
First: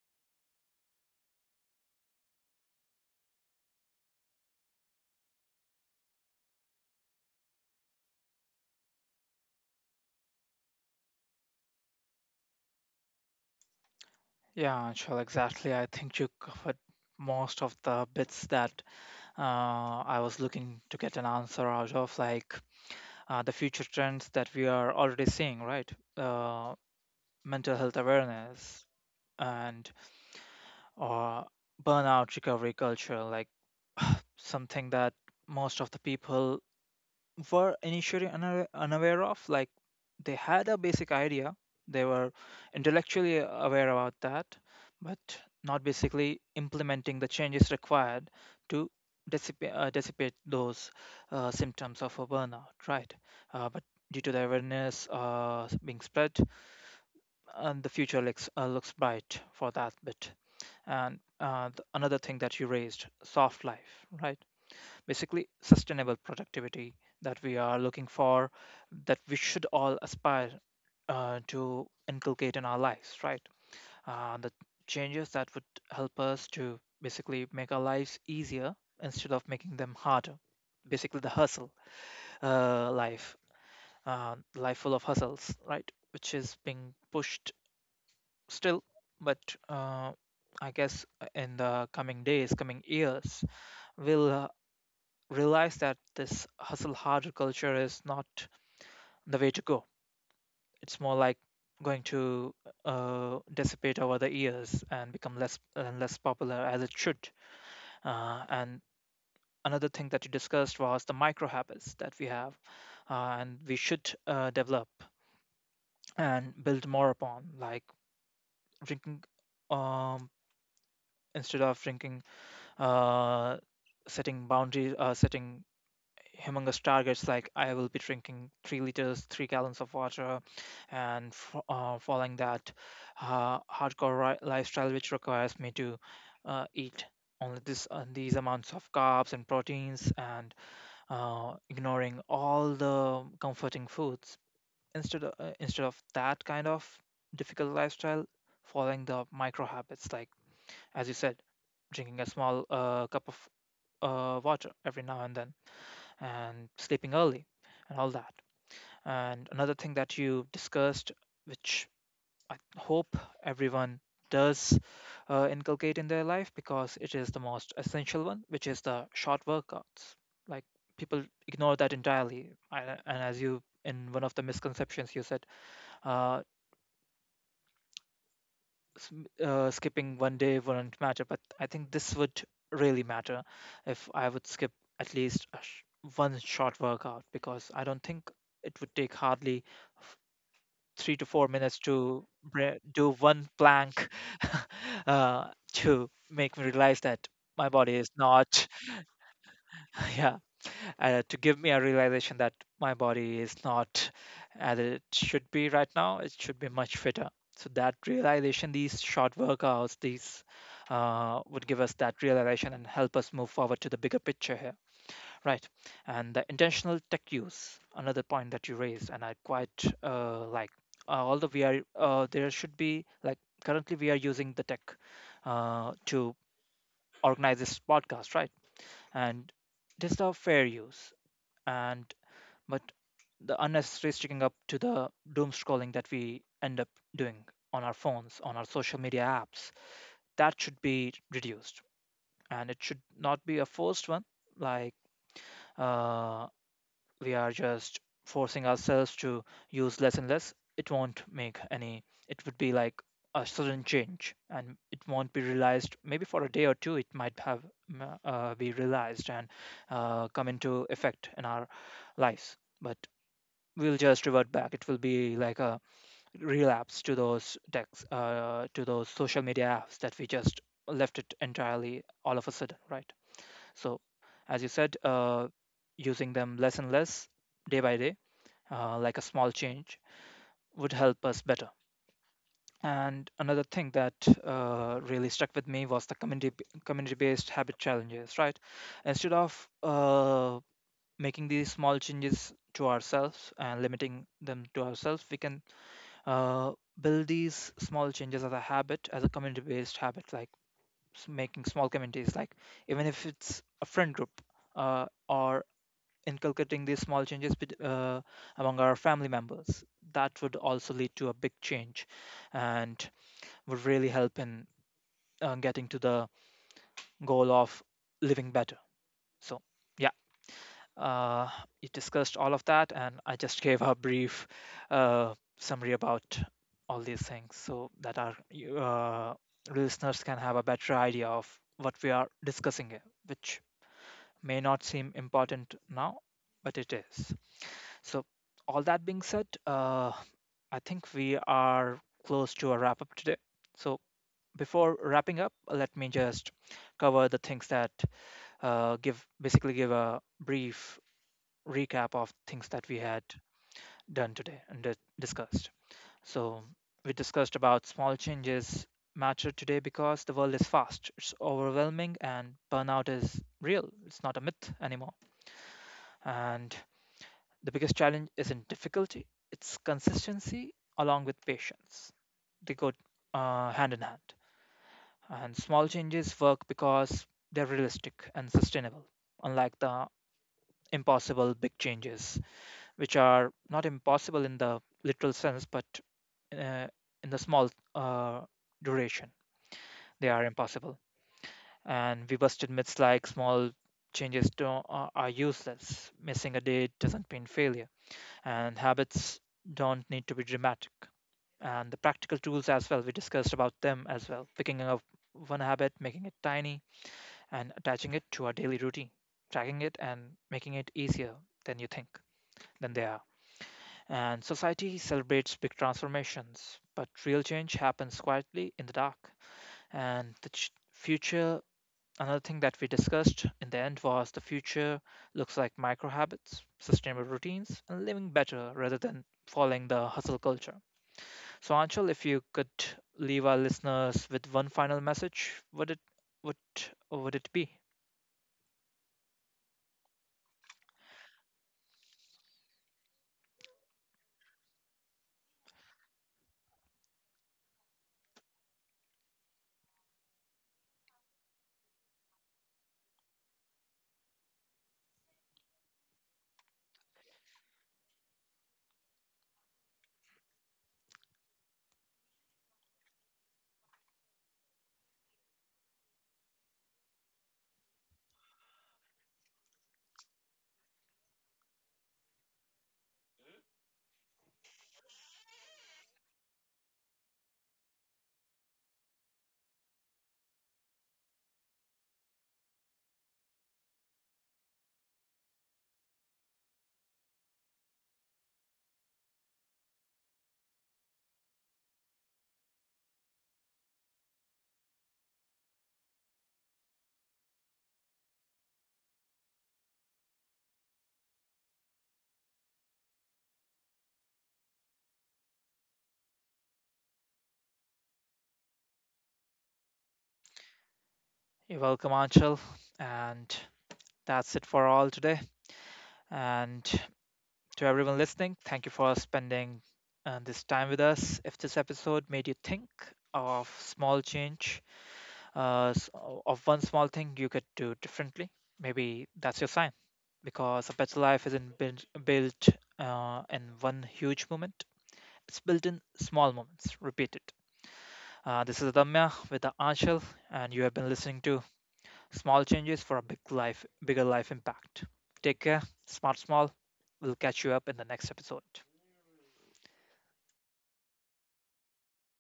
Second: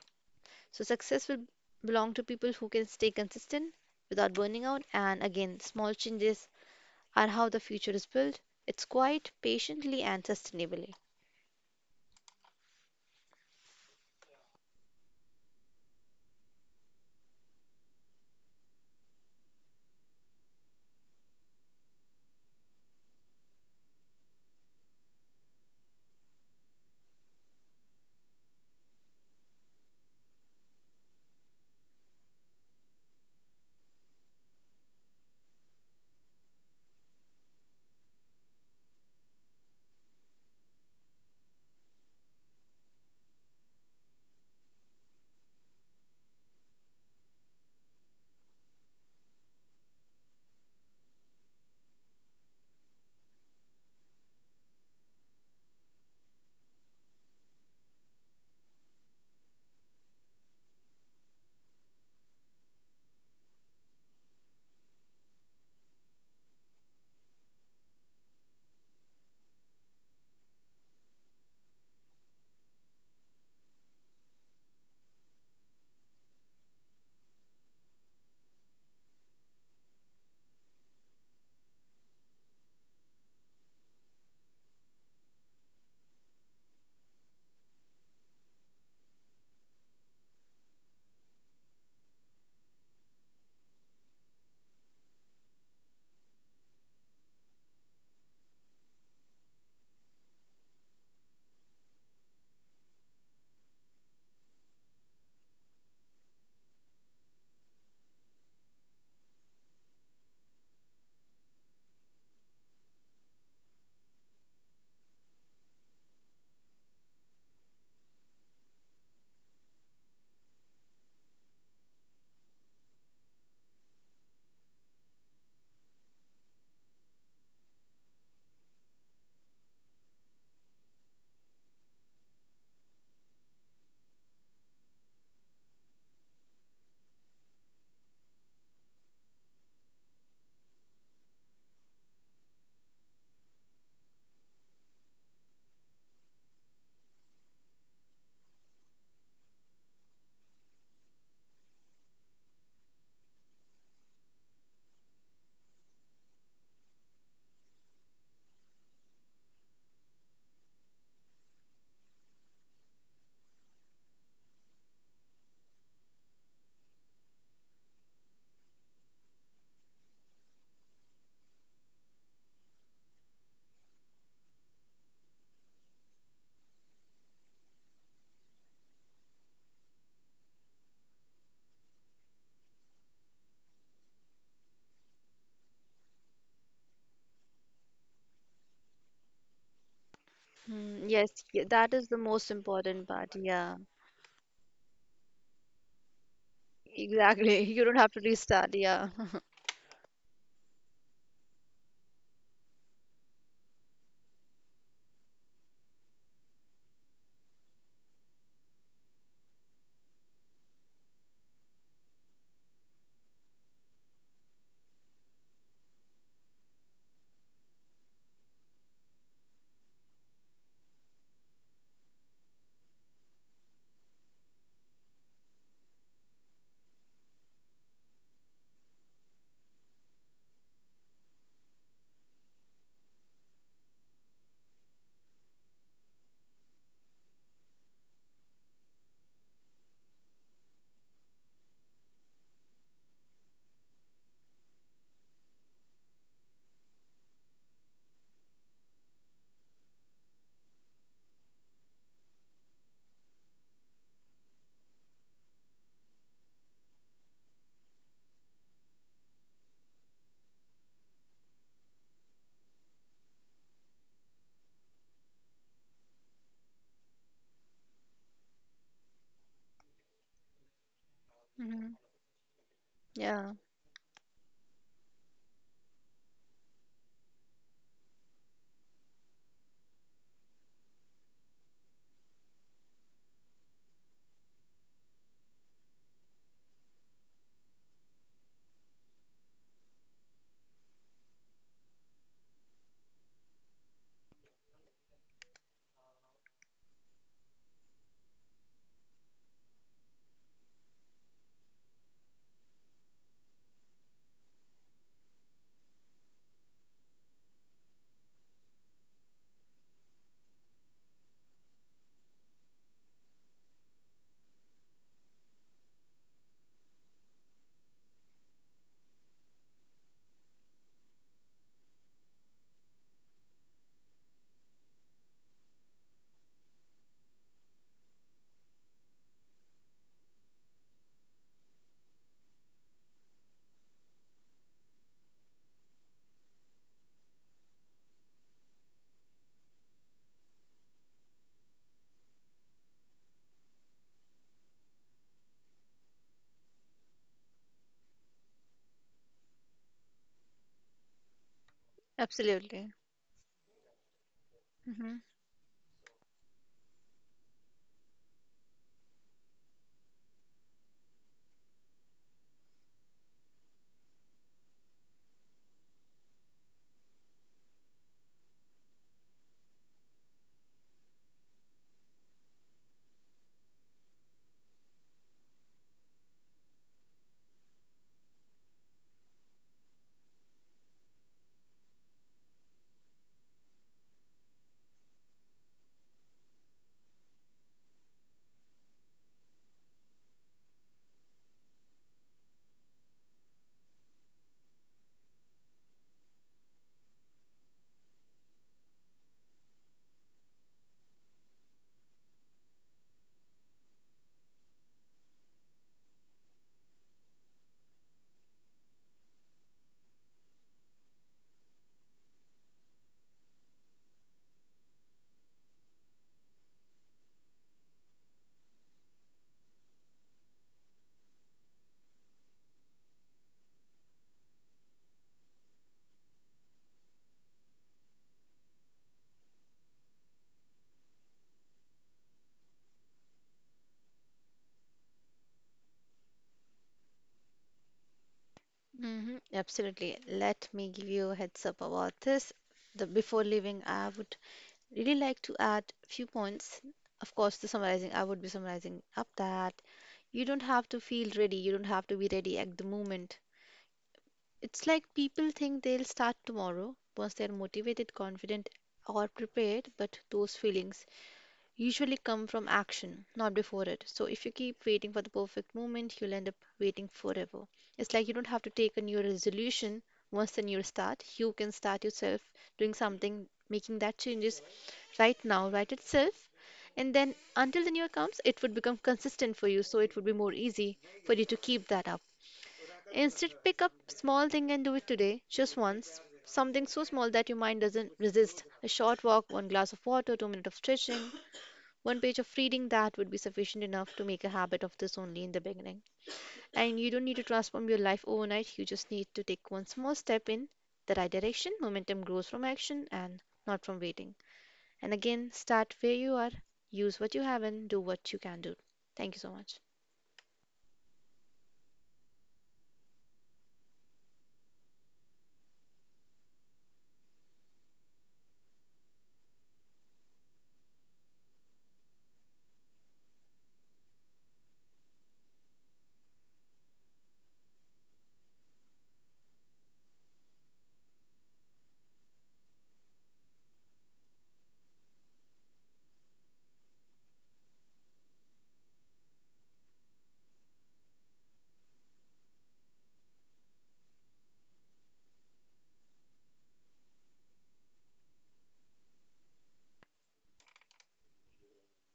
So success will belong to people who can stay consistent without burning out. And again, small changes are how the future is built. It's quite patiently and sustainably. Yeah, Anshul, exactly. I think you covered most of the bits that uh, I was looking to get an answer out of, like uh, the future trends that we are already seeing, right? Uh, mental health awareness and or burnout recovery culture, like something that most of the people were initially unaware, unaware of. Like they had a basic idea, they were intellectually aware about that, but not basically implementing the changes required to dissipate, uh, dissipate those uh, symptoms of a burnout, right? Uh, but due to the awareness uh, being spread, and the future looks uh, looks bright for that bit. And uh, th- another thing that you raised, soft life, right? Basically sustainable productivity that we are looking for, that we should all aspire uh, to inculcate in our lives, right? Uh, the changes that would help us to basically make our lives easier instead of making them harder. Basically, the hustle uh, life, uh, life full of hustles, right? Which is being pushed still, but uh, I guess in the coming days, coming years, will uh, Realize that this hustle harder culture is not the way to go. It's more like going to uh, dissipate over the years and become less and less popular as it should. Uh, and another thing that you discussed was the micro habits that we have uh, and we should uh, develop and build more upon, like drinking um, instead of drinking, uh, setting boundaries, uh, setting humongous targets like I will be drinking three liters, three gallons of water, and f- uh, following that uh, hardcore ri- lifestyle, which requires me to uh, eat only this uh, these amounts of carbs and proteins, and uh, ignoring all the comforting foods. Instead of, uh, instead of that kind of difficult lifestyle, following the micro habits, like as you said, drinking a small uh, cup of uh, water every now and then and sleeping early and all that. And another thing that you discussed, which I hope everyone does uh, inculcate in their life because it is the most essential one, which is the short workouts. Like people ignore that entirely. I, and as you, in one of the misconceptions, you said, uh, s- uh, skipping one day wouldn't matter, but I think this would really matter if I would skip at least a sh- one short workout, because I don't think it would take hardly f- three to Mm, four yes, minutes y- to that is the bre- most do important one part. plank. Yeah, <laughs> Uh, to make me realize that my body exactly. is <laughs> You don't have to not, restart. Yeah. <laughs> <laughs> yeah, uh, to give me a realization that my body is not as it should be right now. It should be much fitter. So that realization, these short workouts, these uh, would give us that realization and help us move forward to the bigger picture here, right? And the intentional tech use, another point that you raised, and I quite uh, like. Uh, although we are, uh, there should be like currently we are using the tech uh, to organize this podcast, right? And this is our fair use, and but the unnecessary sticking up to the doom scrolling that we end up doing on our phones, on our social media apps, that should be reduced. And it should not be a forced one, like uh, we are just forcing ourselves to use less and less. It won't make any, it would be like a sudden change and it won't be realized. Maybe for a day or two, it might have mm, uh, be realized and uh, come into effect in our lives. But we'll just revert back. It will be like a relapse to those text, uh, to those social media apps that we just left it entirely hmm all of a sudden, right? Yeah, So, as you said, uh, using them less and less day by day, uh, like a small change, would help us better. And another thing that uh, really stuck with me was the community community based habit challenges, right? Instead of uh, making these small changes to ourselves and limiting them to ourselves, we can uh, build these small changes as a habit, as a community-based habit, like s- making small communities, like even if it's a friend group, uh, or inculcating these small changes bet- uh, among our family members. That would also lead to a big change, and would really help in uh, getting to the goal of living better. So, yeah. Uh, you discussed all of that, and I just gave a brief uh, summary about all these things so that our uh, listeners can have a better idea of what we are discussing here, which may not seem important now, but it is. So, all that being said, uh, I think we are close to a wrap up today. So, before wrapping up, let me just cover the things that uh, give basically give a brief recap of things that we had absolutely. done today and di- discussed. So, we discussed about small changes matter today because the world is fast, it's overwhelming, and burnout is real. It's not a myth anymore. And the biggest challenge isn't difficulty, it's consistency along with patience. They go uh, hand in hand. And small changes work because they're realistic and sustainable, unlike the impossible big changes, which are not impossible in the literal sense, but uh, in the small uh, duration, they are impossible. And we busted myths like small changes don't, are are useless, missing a day doesn't mean failure, and habits don't need to be dramatic. And the practical tools as well, we discussed about them as well. Picking up one habit, making it tiny, and attaching it to our daily routine, tracking it, and making it easier than you think, than they are. And society celebrates big transformations, but real change happens quietly in the dark. And the ch- future, another thing that we discussed in the end, was the future looks like micro habits, sustainable routines, and living better rather than following the hustle culture. So, Anshul, if you could leave our listeners with one final message, would it would would it be? hmm Absolutely. Let me give you a heads up about this. The Before leaving, I would really like to add a few points. Of course, the summarizing, I would be summarizing up that you don't have to feel ready. You don't have to be ready at the moment. It's like people think they'll start tomorrow once they're motivated, confident, or prepared, but those feelings usually come from action, not before it. So if you keep waiting for the perfect moment, you'll end up waiting forever. It's like you don't have to take a new resolution once the new start. You can start yourself doing something, making that changes right now, right itself. And then until the new comes, it would become consistent for you, so it would be more easy for you to keep that up. Instead, pick up small thing and do it today, just once. Something so small that your mind doesn't resist. A short walk, one glass of water, two minutes of stretching, one page of reading that would be sufficient enough to make a habit of this only in the beginning. And you don't need to transform your life overnight, you just need to take one small step in the right direction. Momentum grows from action and not from waiting. And again, start where you are, use what you have, and do what you can do. Thank you so much. You're welcome, Anshul, and that's it for all today. And to everyone listening, thank you for spending uh, this time with us. If this episode made you think of small change, uh, s- of one small thing you could do differently, maybe that's your sign. Because a better life isn't built, built uh, in one huge moment, it's built in small moments, repeated. Uh, this is Adamya with the Anshul, and you have been listening to Small Changes for a Big Life, Bigger Life Impact. Take care, smart small. We'll catch you up in the next episode.